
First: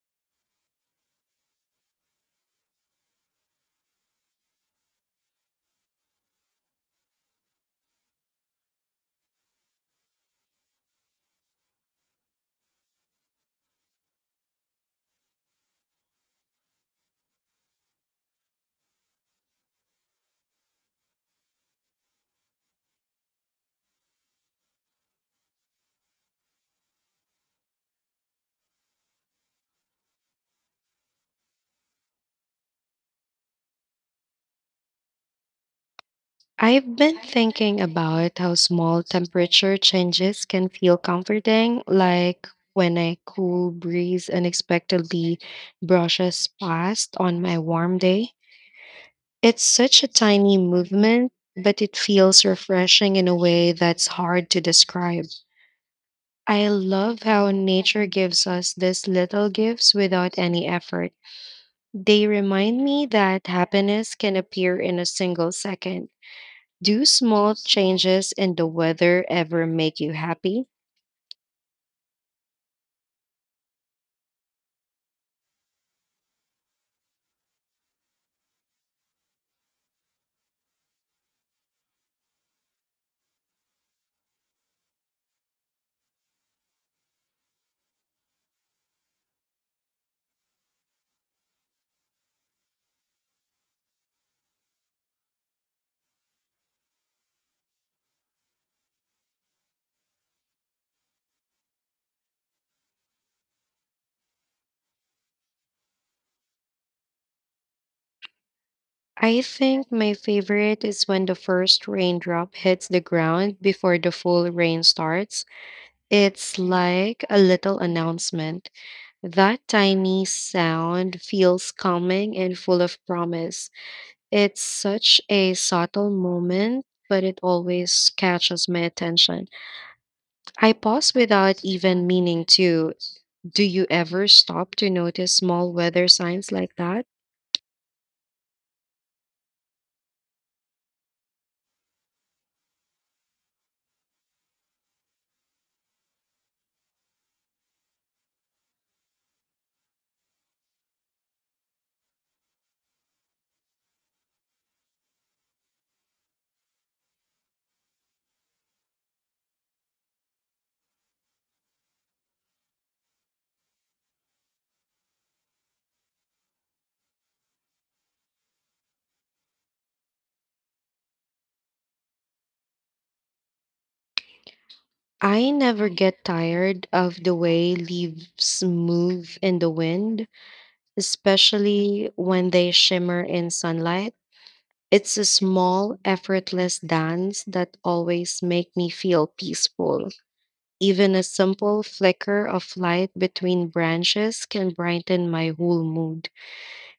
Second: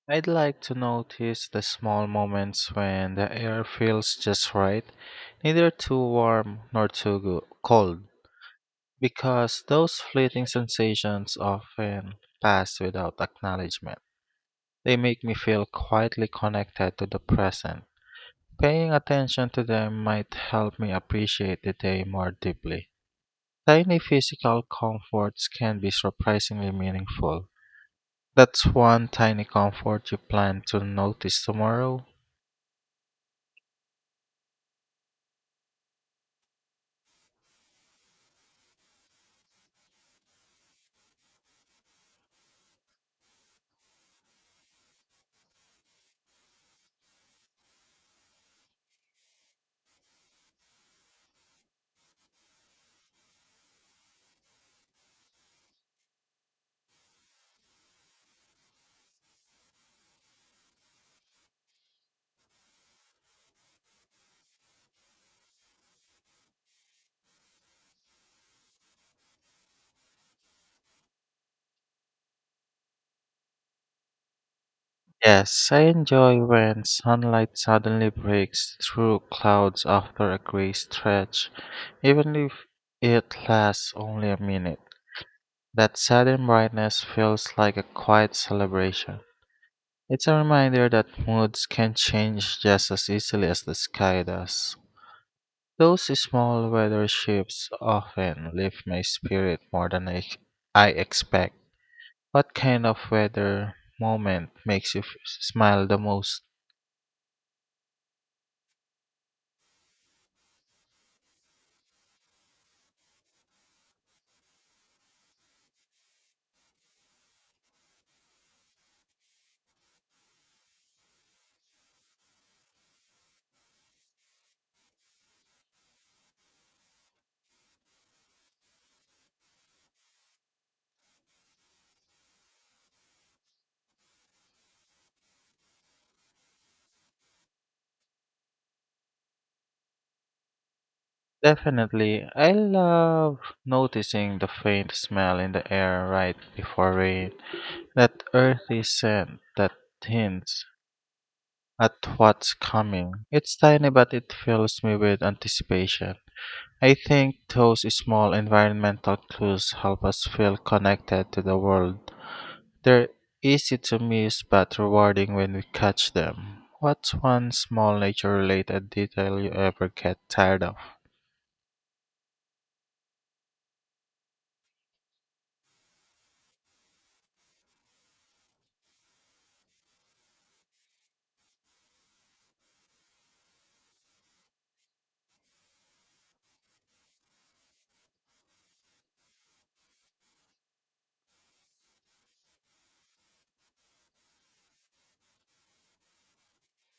S2: I'd like to notice the small moments when the air feels just right, neither too warm nor cold, because those fleeting sensations often pass without acknowledgement. They make me feel quietly connected to the present. Paying attention to them might help me appreciate the day more deeply. Tiny physical comforts can be surprisingly meaningful. That's one tiny comfort you plan to notice tomorrow.
S1: I've been thinking about how small temperature changes can feel comforting, like when a cool breeze unexpectedly brushes past on my warm day. It's such a tiny movement, but it feels refreshing in a way that's hard to describe. I love how nature gives us these little gifts without any effort. They remind me that happiness can appear in a single second. Do small changes in the weather ever make you happy?
S2: Yes, I enjoy when sunlight suddenly breaks through clouds after a gray stretch, even if it lasts only a minute. That sudden brightness feels like a quiet celebration. It's a reminder that moods can change just as easily as the sky does. Those small weather shifts often lift my spirit more than I expect. What kind of weather moment makes you smile the most?
S1: I think my favorite is when the first raindrop hits the ground before the full rain starts. It's like a little announcement. That tiny sound feels calming and full of promise. It's such a subtle moment, but it always catches my attention. I pause without even meaning to. Do you ever stop to notice small weather signs like that?
S2: Definitely. I love noticing the faint smell in the air right before rain, that earthy scent that hints at what's coming. It's tiny, but it fills me with anticipation. I think those small environmental clues help us feel connected to the world. They're easy to miss, but rewarding when we catch them. What's one small nature related detail you ever get tired of?
S1: I never get tired of the way leaves move in the wind, especially when they shimmer in sunlight. It's a small, effortless dance that always make me feel peaceful. Even a simple flicker of light between branches can brighten my whole mood.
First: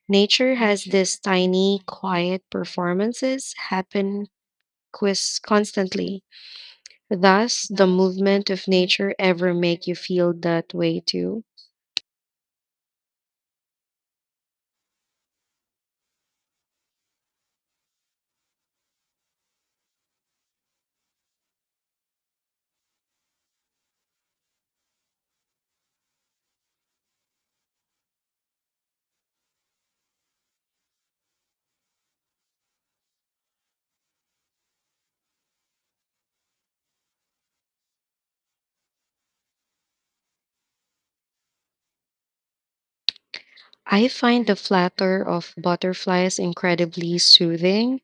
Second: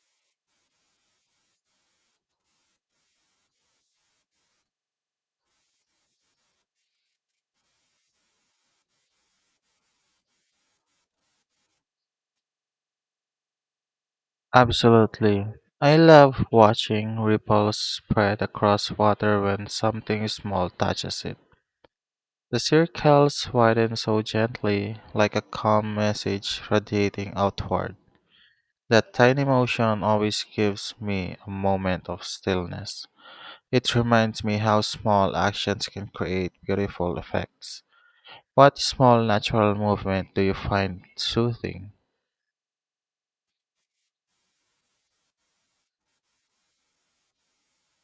S1: Nature has these tiny, quiet performances happen constantly. Thus, the movement of nature ever make you feel that way too.
S2: Absolutely. I love watching ripples spread across water when something small touches it. The circles widen so gently, like a calm message radiating outward. That tiny motion always gives me a moment of stillness. It reminds me how small actions can create beautiful effects. What small natural movement do you find soothing?
S1: I find the flutter of butterflies incredibly soothing,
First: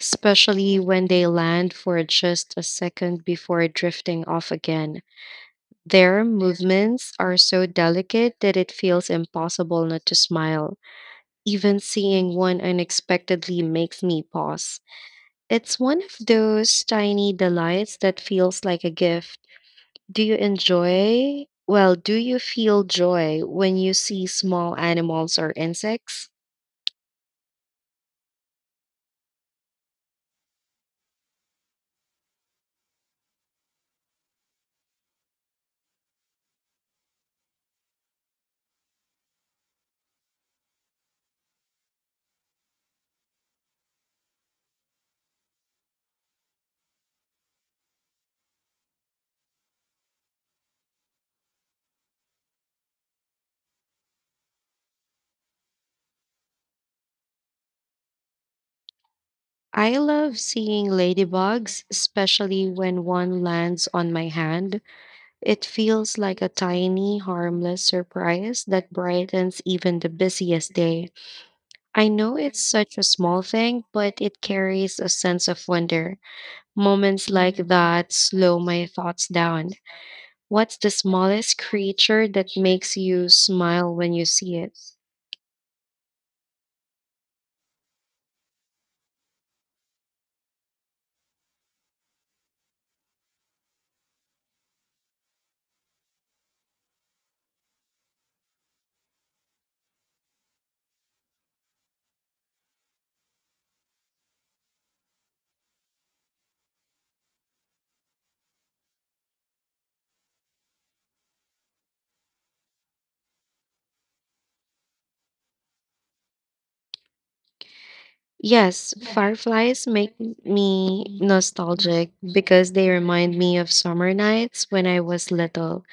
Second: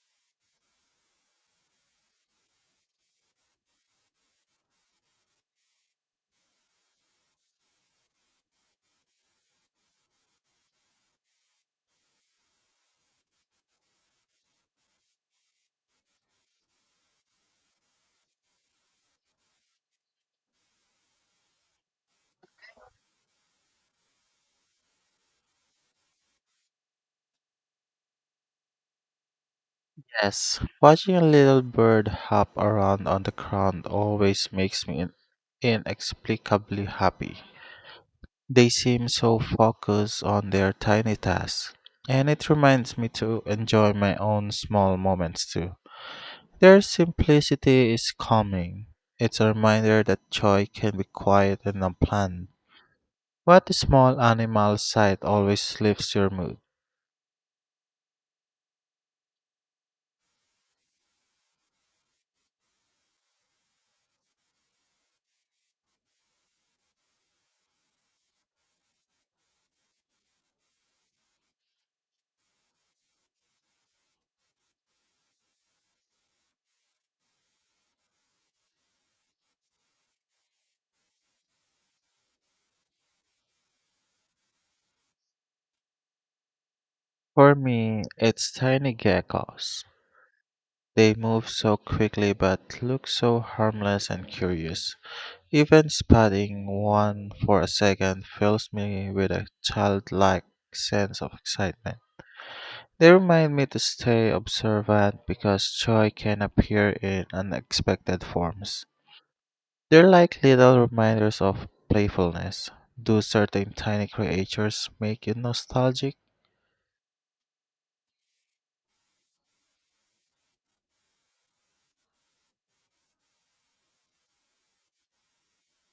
S1: especially when they land for just a second before drifting off again. Their movements are so delicate that it feels impossible not to smile. Even seeing one unexpectedly makes me pause. It's one of those tiny delights that feels like a gift. Do you feel joy when you see small animals or insects?
S2: Yes, watching a little bird hop around on the ground always makes me inexplicably happy. They seem so focused on their tiny tasks, and it reminds me to enjoy my own small moments too. Their simplicity is calming. It's a reminder that joy can be quiet and unplanned. What small animal sight always lifts your mood?
S1: I love seeing ladybugs, especially when one lands on my hand. It feels like a tiny, harmless surprise that brightens even the busiest day. I know it's such a small thing, but it carries a sense of wonder. Moments like that slow my thoughts down. What's the smallest creature that makes you smile when you see it?
S2: For me, it's tiny geckos. They move so quickly but look so harmless and curious. Even spotting one for a second fills me with a childlike sense of excitement. They remind me to stay observant because joy can appear in unexpected forms. They're like little reminders of playfulness. Do certain tiny creatures make you nostalgic?
S1: Yes, fireflies make me nostalgic because they remind me of summer nights when I was little.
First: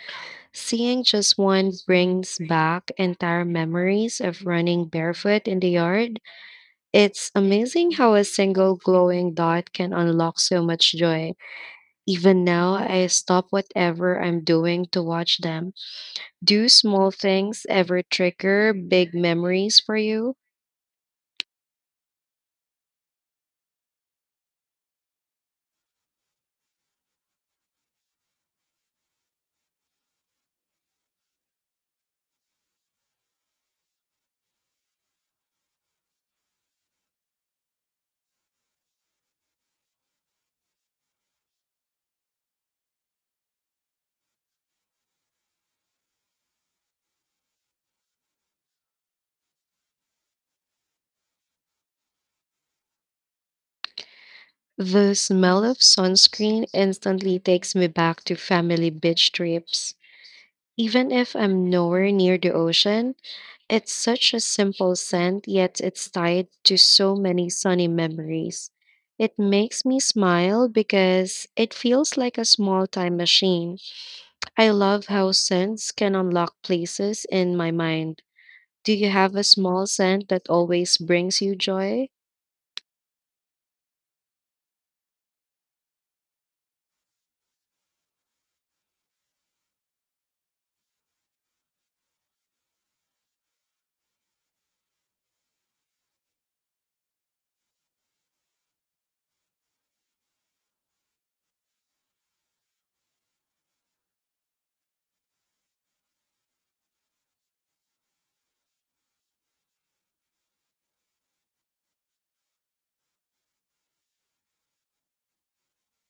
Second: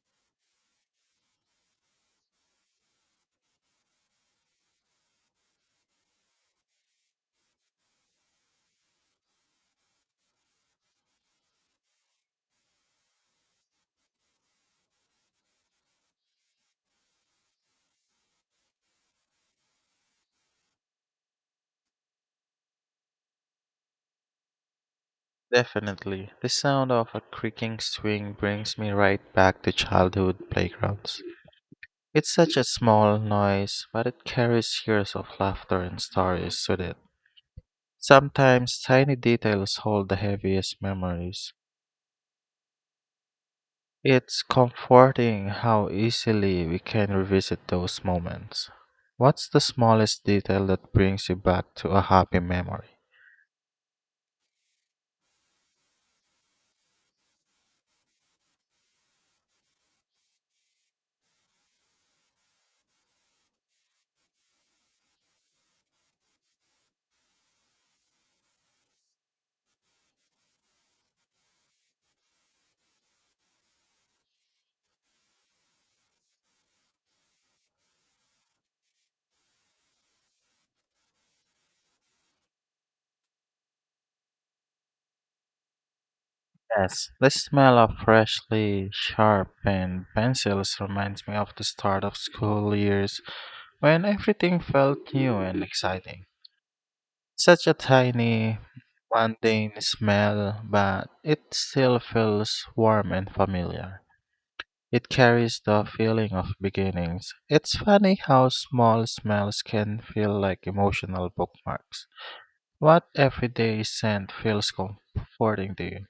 S1: Seeing just one brings back entire memories of running barefoot in the yard. It's amazing how a single glowing dot can unlock so much joy. Even now, I stop whatever I'm doing to watch them. Do small things ever trigger big memories for you?
S2: Definitely. The sound of a creaking swing brings me right back to childhood playgrounds. It's such a small noise, but it carries years of laughter and stories with it. Sometimes tiny details hold the heaviest memories. It's comforting how easily we can revisit those moments. What's the smallest detail that brings you back to a happy memory?
S1: The smell of sunscreen instantly takes me back to family beach trips. Even if I'm nowhere near the ocean, it's such a simple scent, yet it's tied to so many sunny memories. It makes me smile because it feels like a small time machine. I love how scents can unlock places in my mind. Do you have a small scent that always brings you joy?
S2: Yes, the smell of freshly sharpened pencils reminds me of the start of school years when everything felt new and exciting. Such a tiny, mundane smell, but it still feels warm and familiar. It carries the feeling of beginnings. It's funny how small smells can feel like emotional bookmarks. What everyday scent feels comforting to you?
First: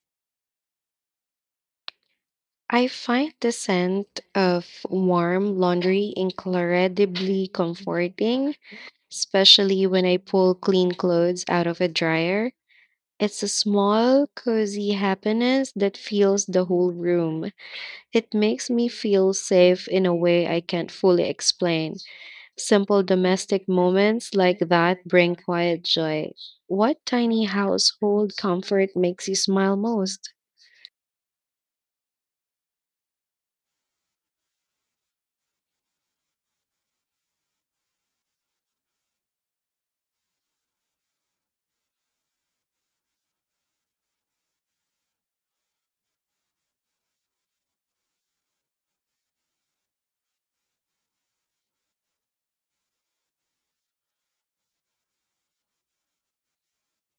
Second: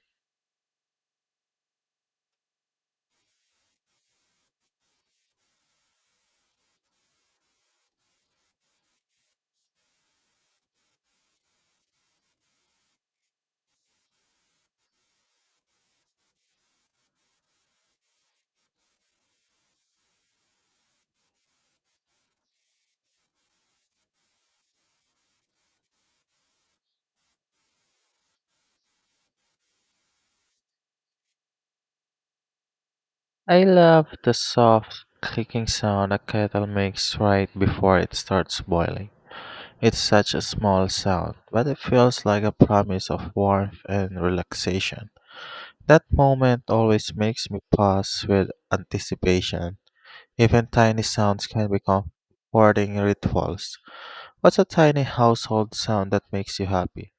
S1: I find the scent of warm laundry incredibly comforting, especially when I pull clean clothes out of a dryer. It's a small, cozy happiness that fills the whole room. It makes me feel safe in a way I can't fully explain. Simple domestic moments like that bring quiet joy. What tiny household comfort makes you smile most?
S2: I love the soft clicking sound a kettle makes right before it starts boiling. It's such a small sound, but it feels like a promise of warmth and relaxation. That moment always makes me pause with anticipation. Even tiny sounds can become comforting rituals. What's a tiny household sound that makes you happy?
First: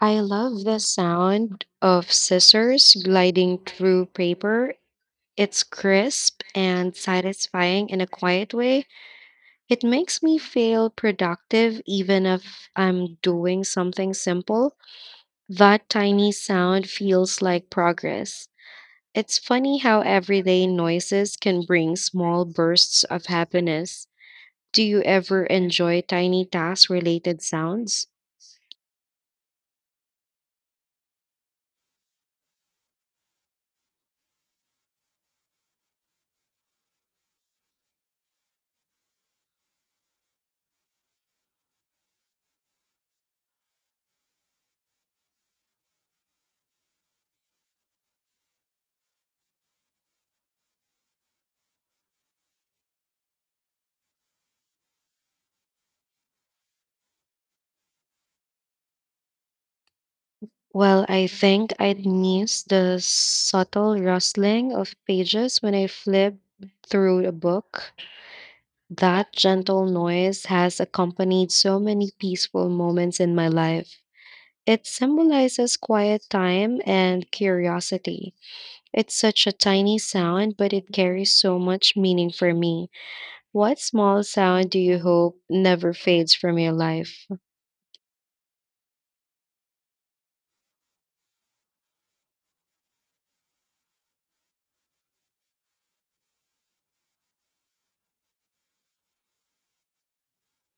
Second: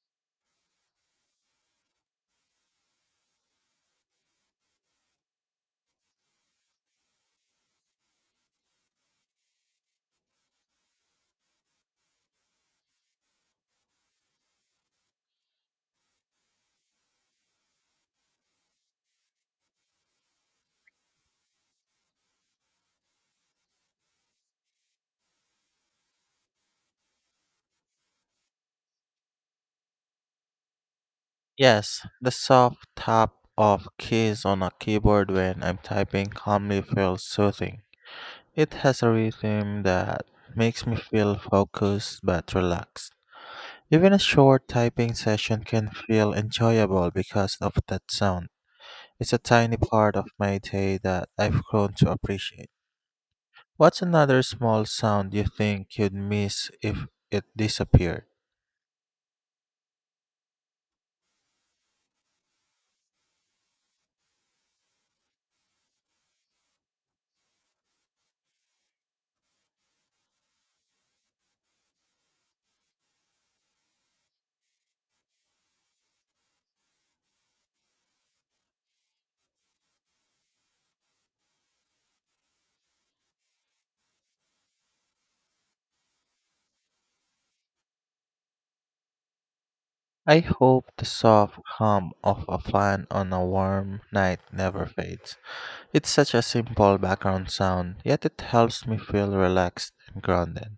S1: I love the sound of scissors gliding through paper. It's crisp and satisfying in a quiet way. It makes me feel productive even if I'm doing something simple. That tiny sound feels like progress. It's funny how everyday noises can bring small bursts of happiness. Do you ever enjoy tiny task related sounds?
S2: Yes, the soft tap of keys on a keyboard when I'm typing calmly feels soothing. It has a rhythm that makes me feel focused but relaxed. Even a short typing session can feel enjoyable because of that sound. It's a tiny part of my day that I've grown to appreciate. What's another small sound you think you'd miss if it disappeared?
S1: Well, I think I'd miss the subtle rustling of pages when I flip through a book. That gentle noise has accompanied so many peaceful moments in my life. It symbolizes quiet time and curiosity. It's such a tiny sound, but it carries so much meaning for me. What small sound do you hope never fades from your life?
S2: I hope the soft hum of a fan on a warm night never fades. It's such a simple background sound, yet it helps me feel relaxed and grounded.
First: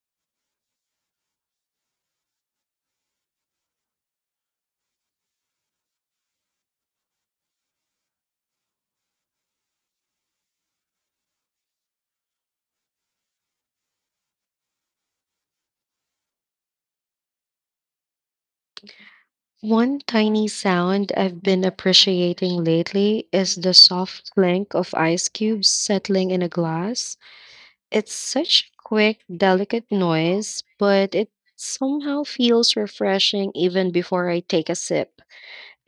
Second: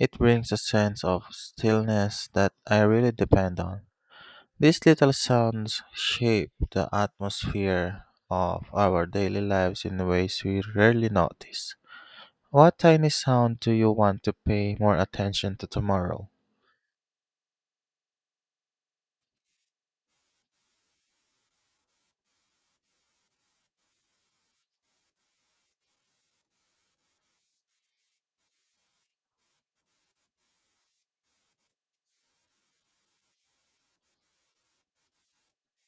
S2: It brings a sense of stillness that I really depend on. These little sounds shape the atmosphere of our daily lives in ways we rarely notice. What tiny sound do you want to pay more attention to tomorrow?
S1: One tiny sound I've been appreciating lately is the soft clink of ice cubes settling in a glass. It's such a quick, delicate noise, but it somehow feels refreshing even before I take a sip.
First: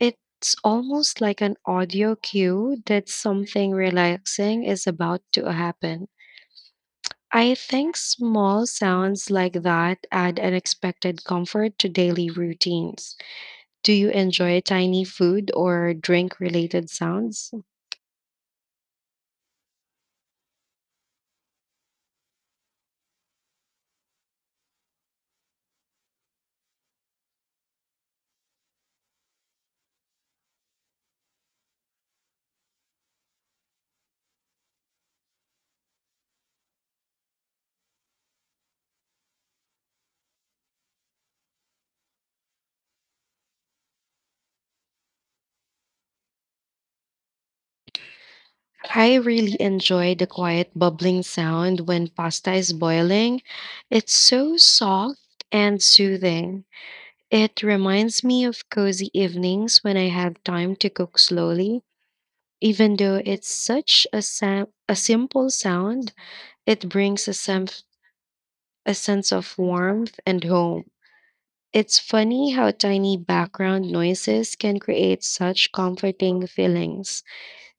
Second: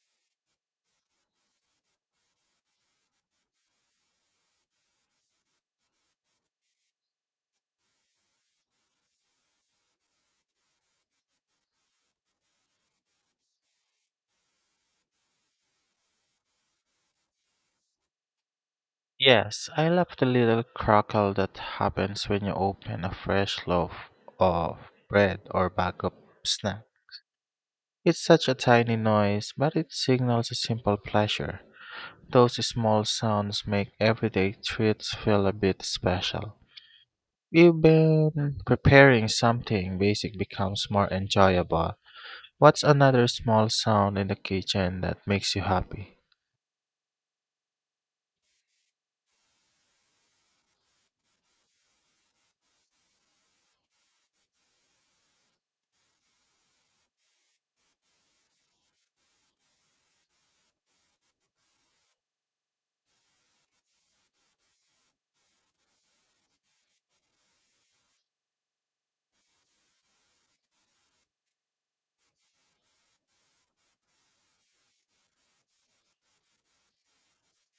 S1: It's almost like an audio cue that something relaxing is about to happen. I think small sounds like that add unexpected comfort to daily routines. Do you enjoy tiny food or drink related sounds?
S2: Yes, I love the little crackle that happens when you open a fresh loaf of bread or bag of snack. It's such a tiny noise, but it signals a simple pleasure. Those small sounds make everyday treats feel a bit special. Even preparing something basic becomes more enjoyable. What's another small sound in the kitchen that makes you happy?
S1: I really enjoy the quiet bubbling sound when pasta is boiling. It's so soft and soothing. It reminds me of cozy evenings when I have time to cook slowly. Even though it's such a, a simple sound, it brings a sense of warmth and home. It's funny how tiny background noises can create such comforting feelings.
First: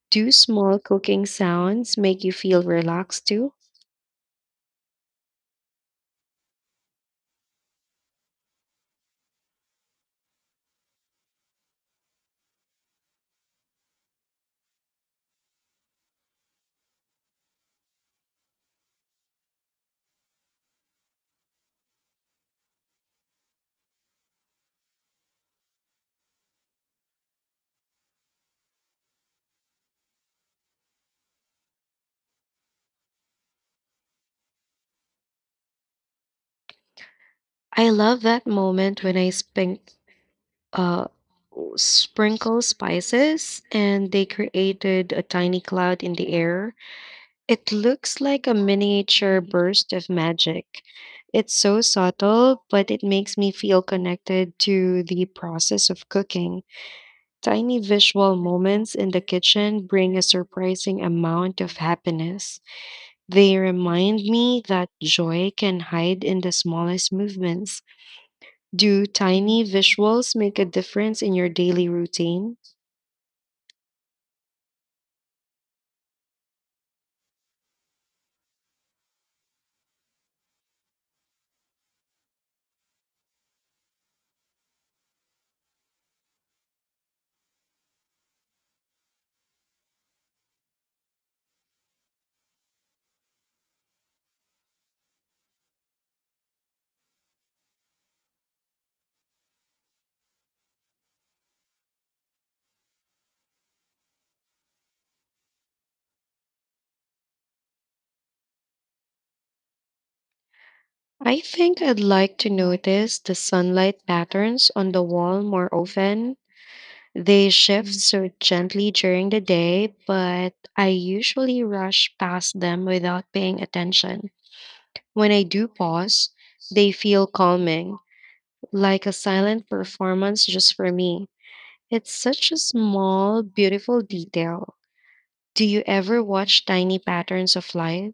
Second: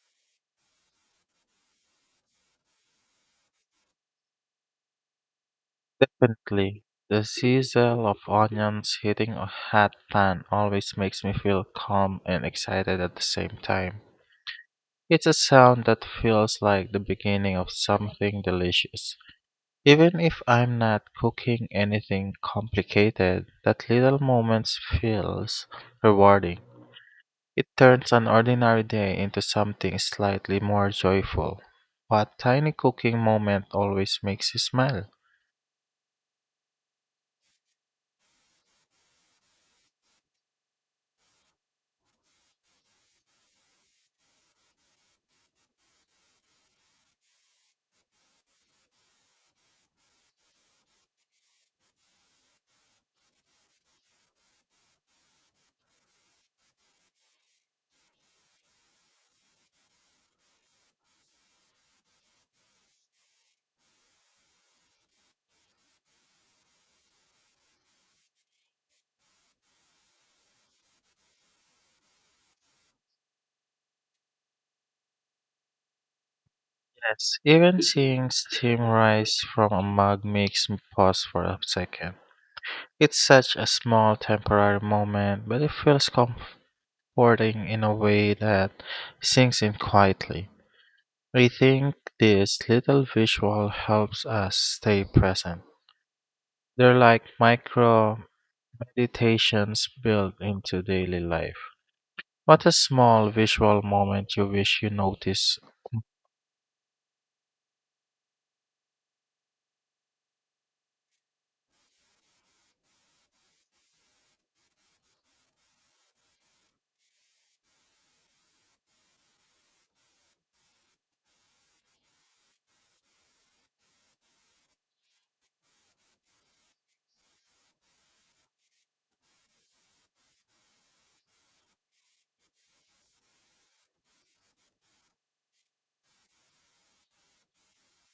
S1: Do small cooking sounds make you feel relaxed too?
S2: Definitely. The sizzle of onions hitting a hot pan always makes me feel calm and excited at the same time. It's a sound that feels like the beginning of something delicious. Even if I'm not cooking anything complicated, that little moment feels rewarding. It turns an ordinary day into something slightly more joyful. What tiny cooking moment always makes you smile?
S1: I love that moment when I uh, sprinkle spices and they created a tiny cloud in the air. It looks like a miniature burst of magic. It's so subtle, but it makes me feel connected to the process of cooking. Tiny visual moments in the kitchen bring a surprising amount of happiness. They remind me that joy can hide in the smallest movements. Do tiny visuals make a difference in your daily routine?
S2: Yes, even seeing steam rise from a mug makes me pause for a second. It's such a small temporary moment, but it feels comforting in a way that sinks in quietly. I think this little visual helps us stay present. They're like micro meditations built into daily life. What a small visual moment you wish you noticed.
S1: I think I'd like to notice the sunlight patterns on the wall more often. They shift so gently during the day, but I usually rush past them without paying attention. When I do pause, they feel calming, like a silent performance just for me. It's such a small, beautiful detail. Do you ever watch tiny patterns of light?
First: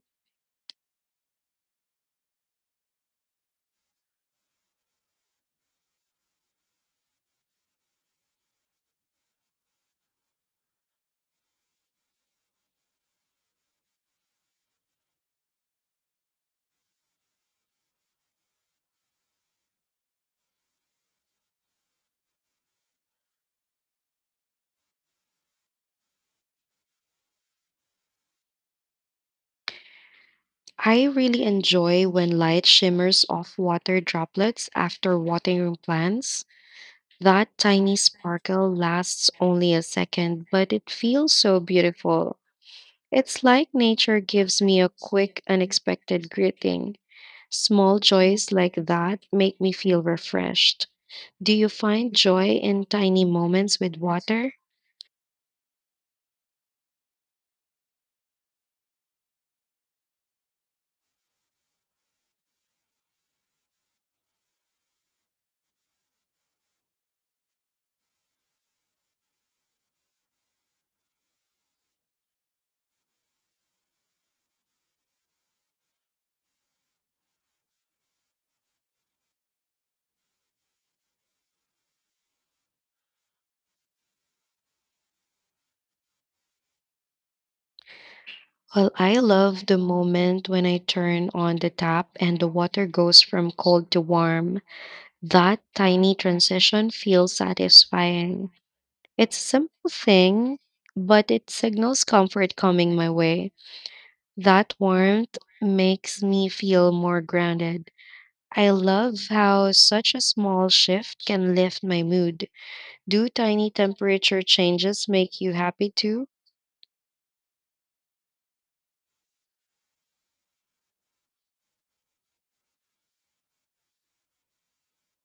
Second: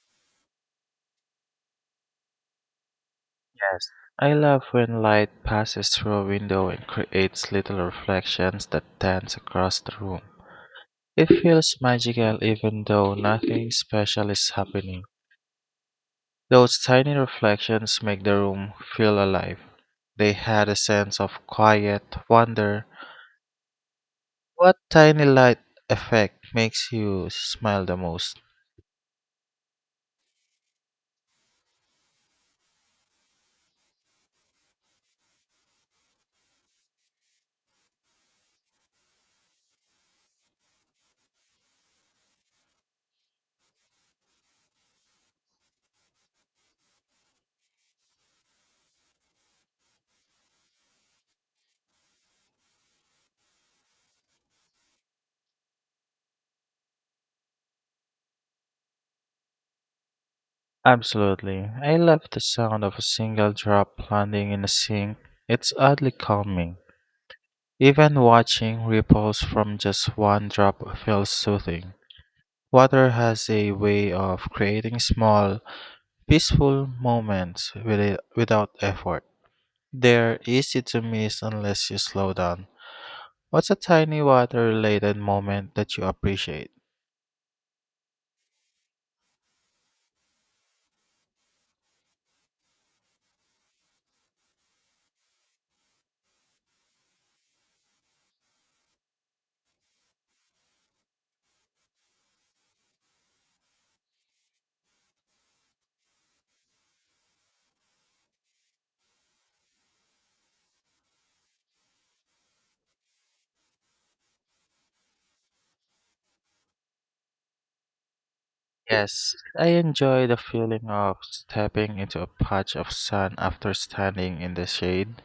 S2: Yes. I love when light passes through a window and creates little reflections that dance across the room. It feels magical even though nothing special is happening. Those tiny reflections make the room feel alive. They had a sense of quiet wonder. What tiny light effect makes you smile the most?
S1: I really enjoy when light shimmers off water droplets after watering plants. That tiny sparkle lasts only a second, but it feels so beautiful. It's like nature gives me a quick, unexpected greeting. Small joys like that make me feel refreshed. Do you find joy in tiny moments with water?
S2: Absolutely. I love the sound of a single drop landing in a sink. It's oddly calming. Even watching ripples from just one drop feels soothing. Water has a way of creating small, peaceful moments with it, without effort. They're easy to miss unless you slow down. What's a tiny water related moment that you appreciate?
S1: Well, I love the moment when I turn on the tap and the water goes from cold to warm. That tiny transition feels satisfying. It's a simple thing, but it signals comfort coming my way. That warmth makes me feel more grounded. I love how such a small shift can lift my mood. Do tiny temperature changes make you happy too?
S2: Yes, I enjoy the feeling of stepping into a patch of sun after standing in the shade.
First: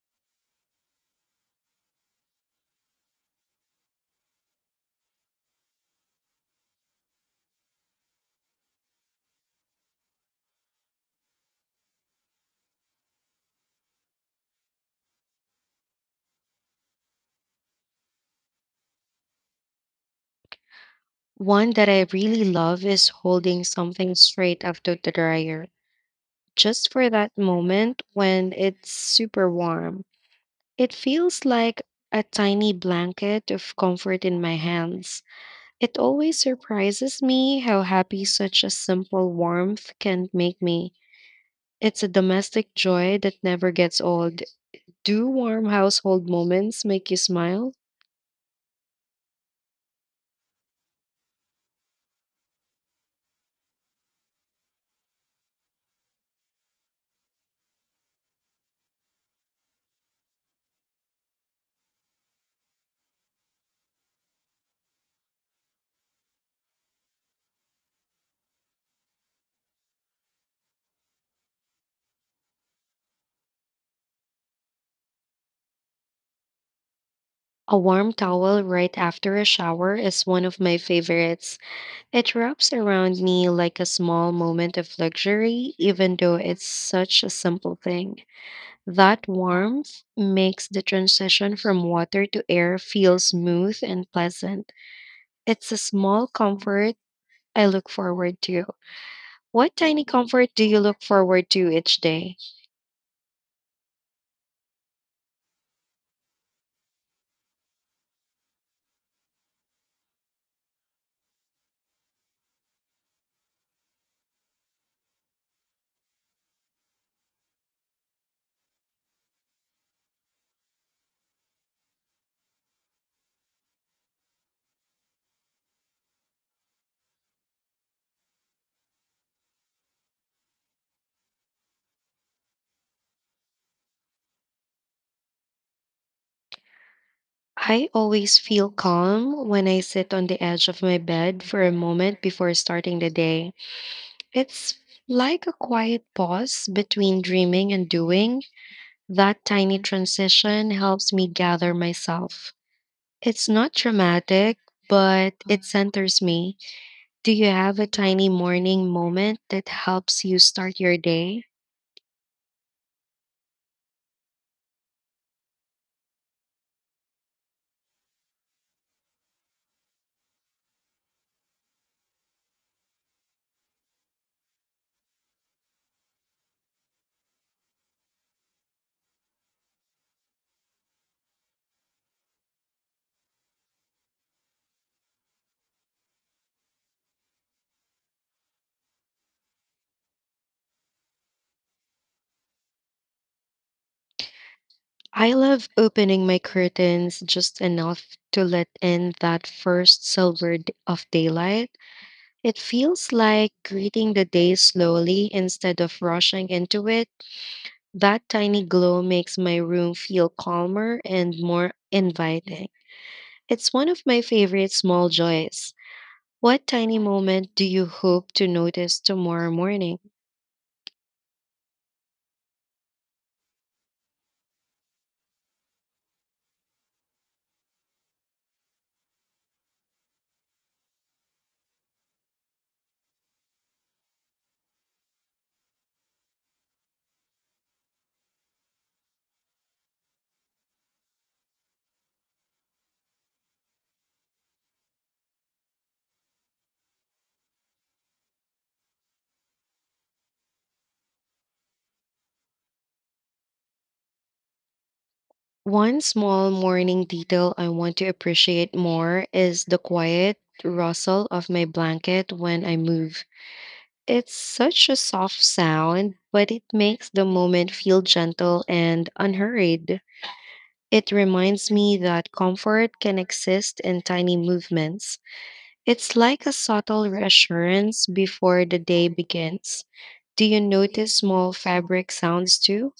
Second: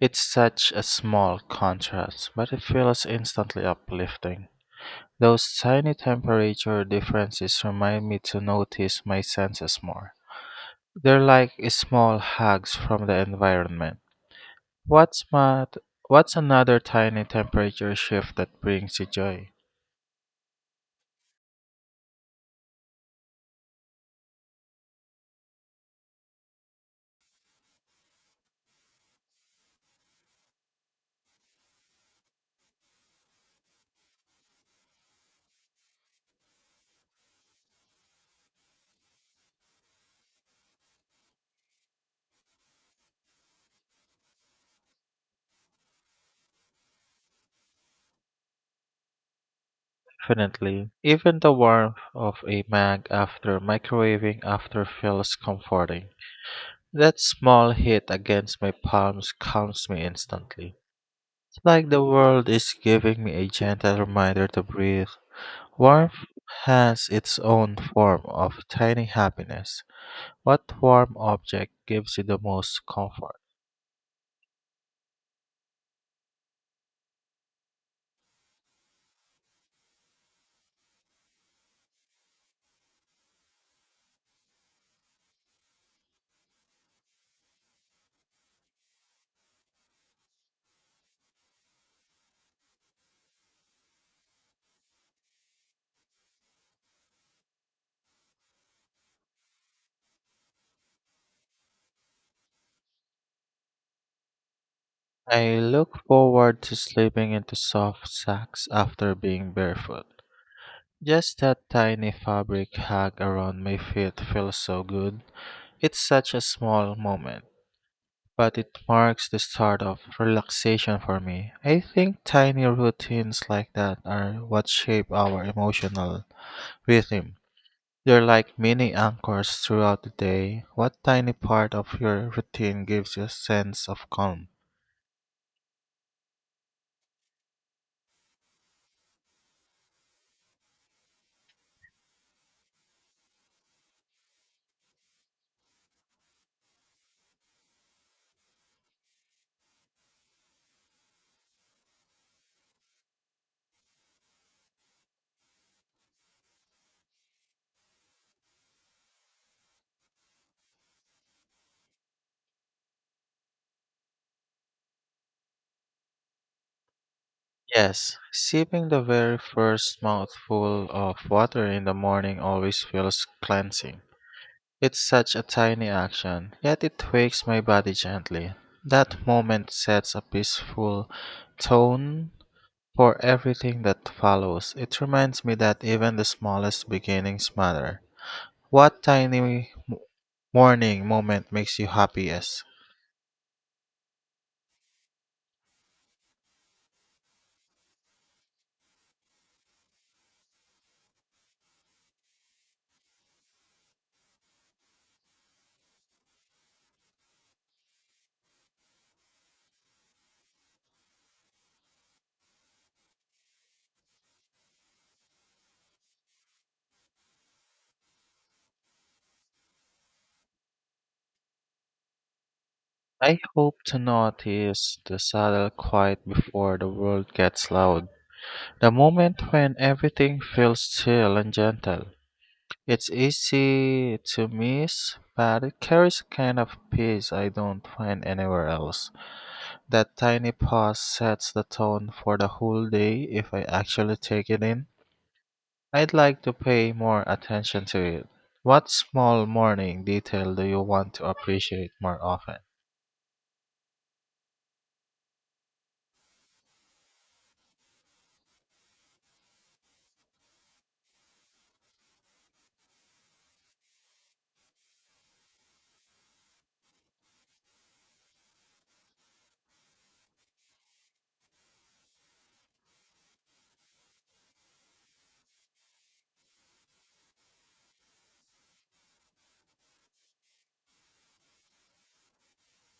S2: It's such a small contrast, but it feels instantly uplifting. Those tiny temperature differences remind me to notice my senses more. They're like small hugs from the environment. What's, mad, what's another tiny temperature shift that brings you joy?
S1: One that I really love is holding something straight after the dryer, just for that moment when it's super warm. It feels like a tiny blanket of comfort in my hands. It always surprises me how happy such a simple warmth can make me. It's a domestic joy that never gets old. Do warm household moments make you smile?
S2: Definitely. Even the warmth of a mug after microwaving after feels comforting. That small hit against my palms calms me instantly. It's like the world is giving me a gentle reminder to breathe. Warmth has its own form of tiny happiness. What warm object gives you the most comfort?
S1: A warm towel right after a shower is one of my favorites. It wraps around me like a small moment of luxury, even though it's such a simple thing. That warmth makes the transition from water to air feel smooth and pleasant. It's a small comfort I look forward to. What tiny comfort do you look forward to each day?
S2: I look forward to sleeping into soft sacks after being barefoot. Just that tiny fabric hug around my feet feels so good. It's such a small moment, but it marks the start of relaxation for me. I think tiny routines like that are what shape our emotional rhythm. They're like mini anchors throughout the day. What tiny part of your routine gives you a sense of calm?
S1: I always feel calm when I sit on the edge of my bed for a moment before starting the day. It's like a quiet pause between dreaming and doing. That tiny transition helps me gather myself. It's not dramatic, but it centers me. Do you have a tiny morning moment that helps you start your day?
S2: Yes, sipping the very first mouthful of water in the morning always feels cleansing. It's such a tiny action, yet it wakes my body gently. That moment sets a peaceful tone for everything that follows. It reminds me that even the smallest beginnings matter. What tiny morning moment makes you happiest?
S1: I love opening my curtains just enough to let in that first silver d- of daylight. It feels like greeting the day slowly instead of rushing into it. That tiny glow makes my room feel calmer and more inviting. It's one of my favorite small joys. What tiny moment do you hope to notice tomorrow morning?
S2: I hope to notice the subtle quiet before the world gets loud, the moment when everything feels chill and gentle. It's easy to miss, but it carries a kind of peace I don't find anywhere else. That tiny pause sets the tone for the whole day if I actually take it in. I'd like to pay more attention to it. What small morning detail do you want to appreciate more often?
S1: One small morning detail I want to appreciate more is the quiet rustle of my blanket when I move. It's such a soft sound, but it makes the moment feel gentle and unhurried. It reminds me that comfort can exist in tiny movements. It's like a subtle reassurance before the day begins. Do you notice small fabric sounds too?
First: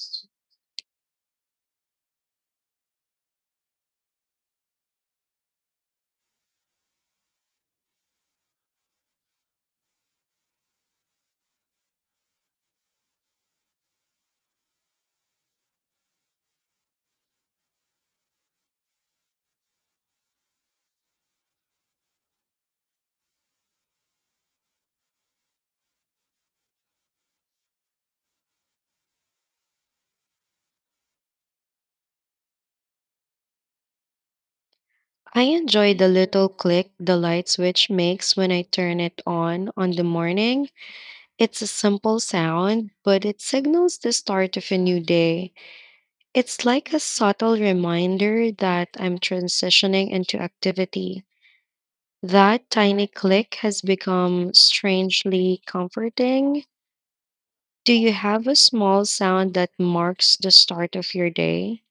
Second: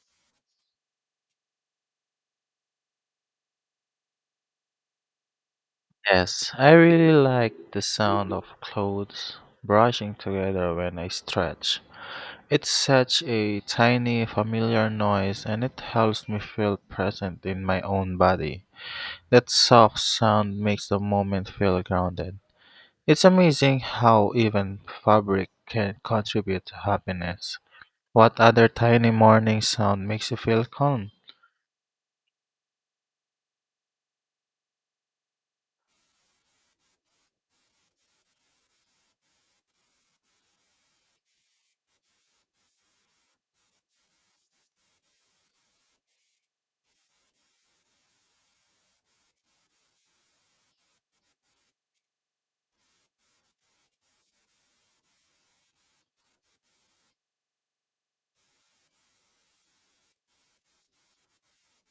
S2: Yes, I really like the sound of clothes brushing together when I stretch. It's such a tiny, familiar noise, and it helps me feel present in my own body. That soft sound makes the moment feel grounded. It's amazing how even fabric can contribute to happiness. What other tiny morning sound makes you feel calm?
S1: I enjoy the little click the light switch makes when I turn it on the morning. It's a simple sound, but it signals the start of a new day. It's like a subtle reminder that I'm transitioning into activity. That tiny click has become strangely comforting. Do you have a small sound that marks the start of your day?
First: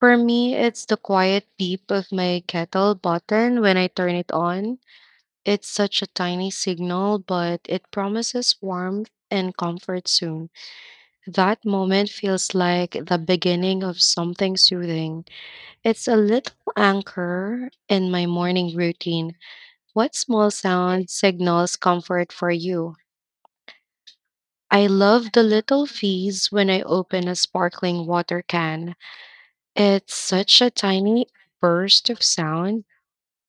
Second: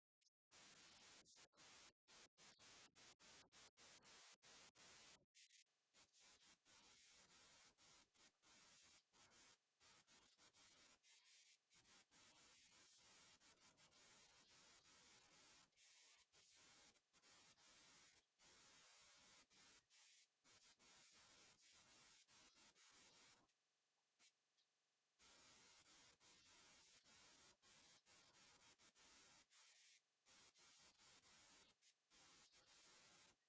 S1: For me, it's the quiet beep of my kettle button when I turn it on. It's such a tiny signal, but it promises warmth and comfort soon. That moment feels like the beginning of something soothing. It's a little anchor in my morning routine. What small sound signals comfort for you? I love the little fizz when I open a sparkling water can. It's such a tiny burst of sound,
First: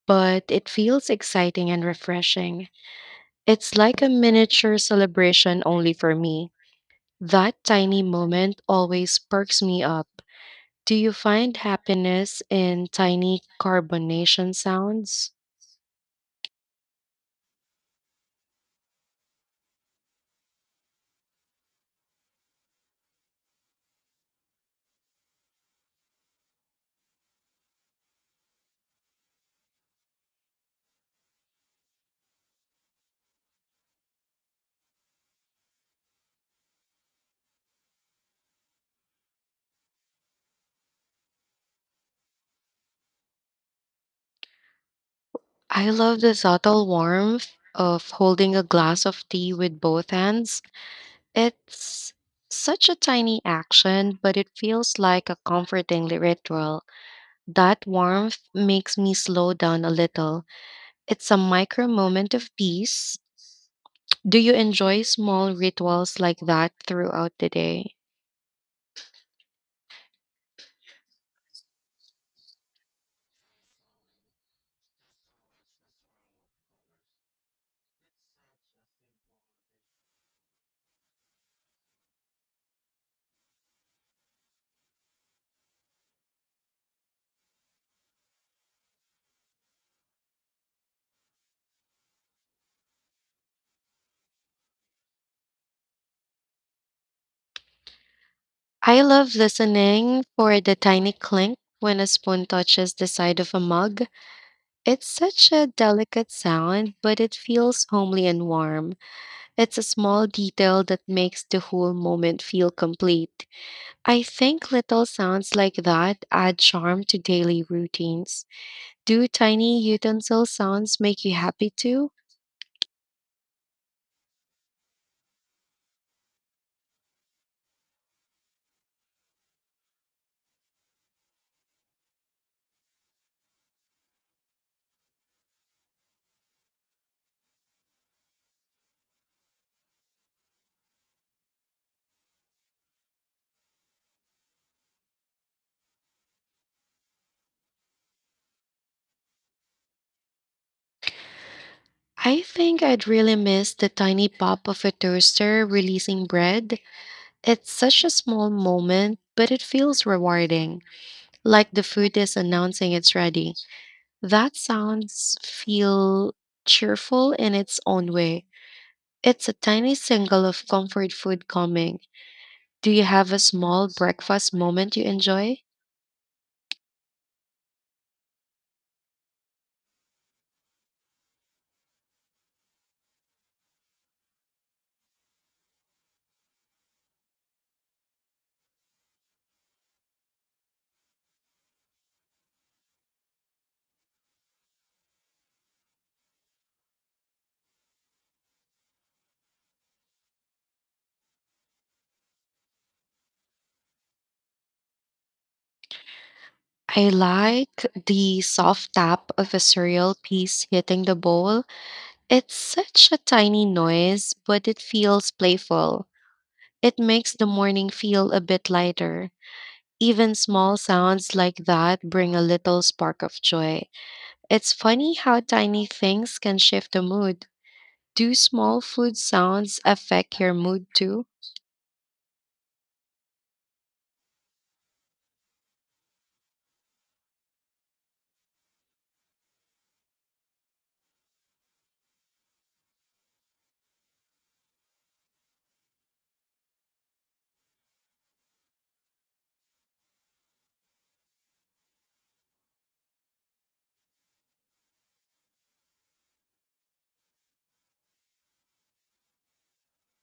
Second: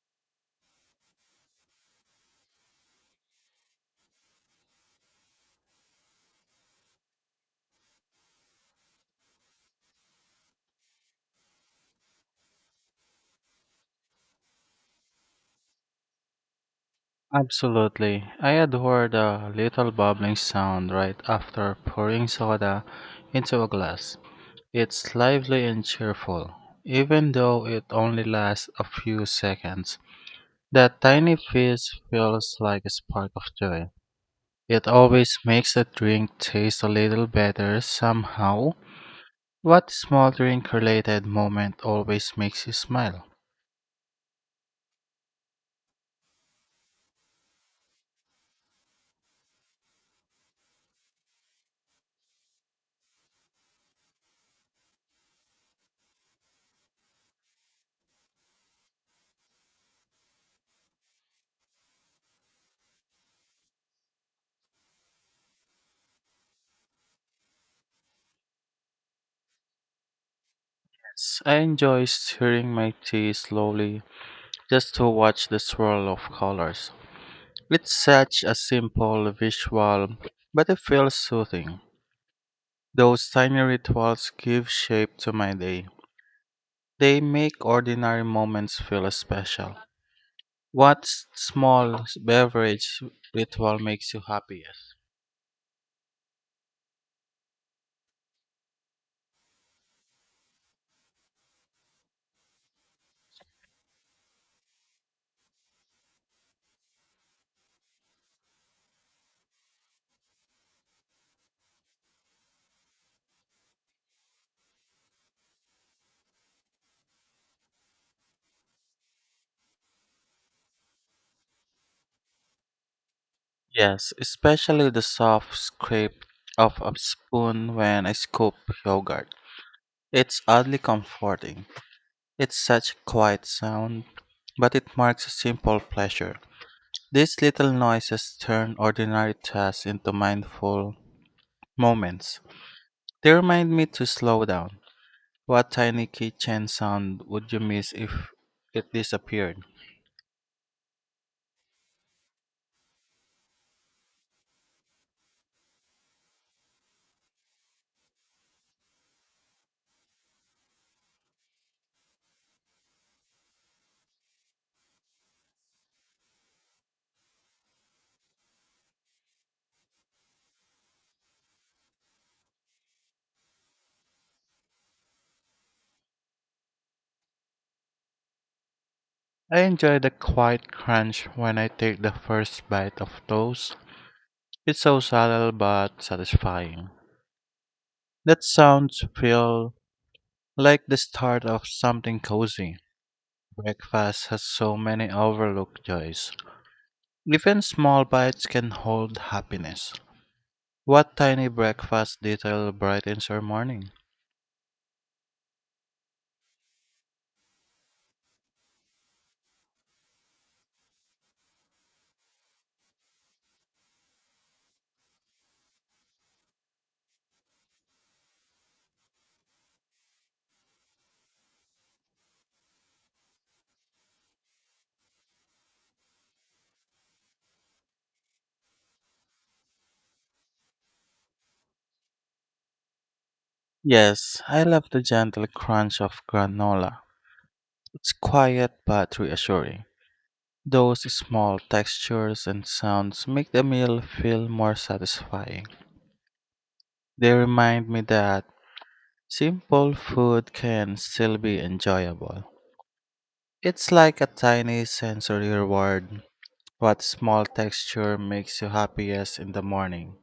S1: but it feels exciting and refreshing. It's like a miniature celebration only for me. That tiny moment always perks me up. Do you find happiness in tiny carbonation sounds?
S2: Absolutely. I adore the little bubbling sound right after pouring soda into a glass. It's lively and cheerful, even though it only lasts a few seconds. That tiny fizz feels like a spark of joy. It always makes a drink taste a little better somehow. What small drink related moment always makes you smile?
S1: I love the subtle warmth of holding a glass of tea with both hands. It's such a tiny action, but it feels like a comforting ritual. That warmth makes me slow down a little. It's a micro moment of peace. Do you enjoy small rituals like that throughout the day?
S2: Yes, I enjoy stirring my tea slowly just to watch the swirl of colors. It's such a simple visual, but it feels soothing. Those tiny rituals give shape to my day. They make ordinary moments feel special. What small beverage ritual makes you happiest?
S1: I love listening for the tiny clink when a spoon touches the side of a mug. It's such a delicate sound, but it feels homely and warm. It's a small detail that makes the whole moment feel complete. I think little sounds like that add charm to daily routines. Do tiny utensil sounds make you happy too?
S2: Yes, especially the soft scrape of a spoon when I scoop yogurt. It's oddly comforting. It's such a quiet sound, but it marks a simple pleasure. These little noises turn ordinary tasks into mindful moments. They remind me to slow down. What tiny kitchen sound would you miss if it disappeared?
S1: I think I'd really miss the tiny pop of a toaster releasing bread. It's such a small moment, but it feels rewarding, like the food is announcing it's ready. That sounds feel cheerful in its own way. It's a tiny single of comfort food coming. Do you have a small breakfast moment you enjoy?
S2: I enjoy the quiet crunch when I take the first bite of toast. It's so subtle but satisfying. That sounds feel like the start of something cozy. Breakfast has so many overlooked joys. Even small bites can hold happiness. What tiny breakfast detail brightens your morning?
S1: I like the soft tap of a cereal piece hitting the bowl. It's such a tiny noise, but it feels playful. It makes the morning feel a bit lighter. Even small sounds like that bring a little spark of joy. It's funny how tiny things can shift the mood. Do small food sounds affect your mood too?
S2: Yes, I love the gentle crunch of granola. It's quiet but reassuring. Those small textures and sounds make the meal feel more satisfying. They remind me that simple food can still be enjoyable. It's like a tiny sensory reward. What small texture makes you happiest in the morning?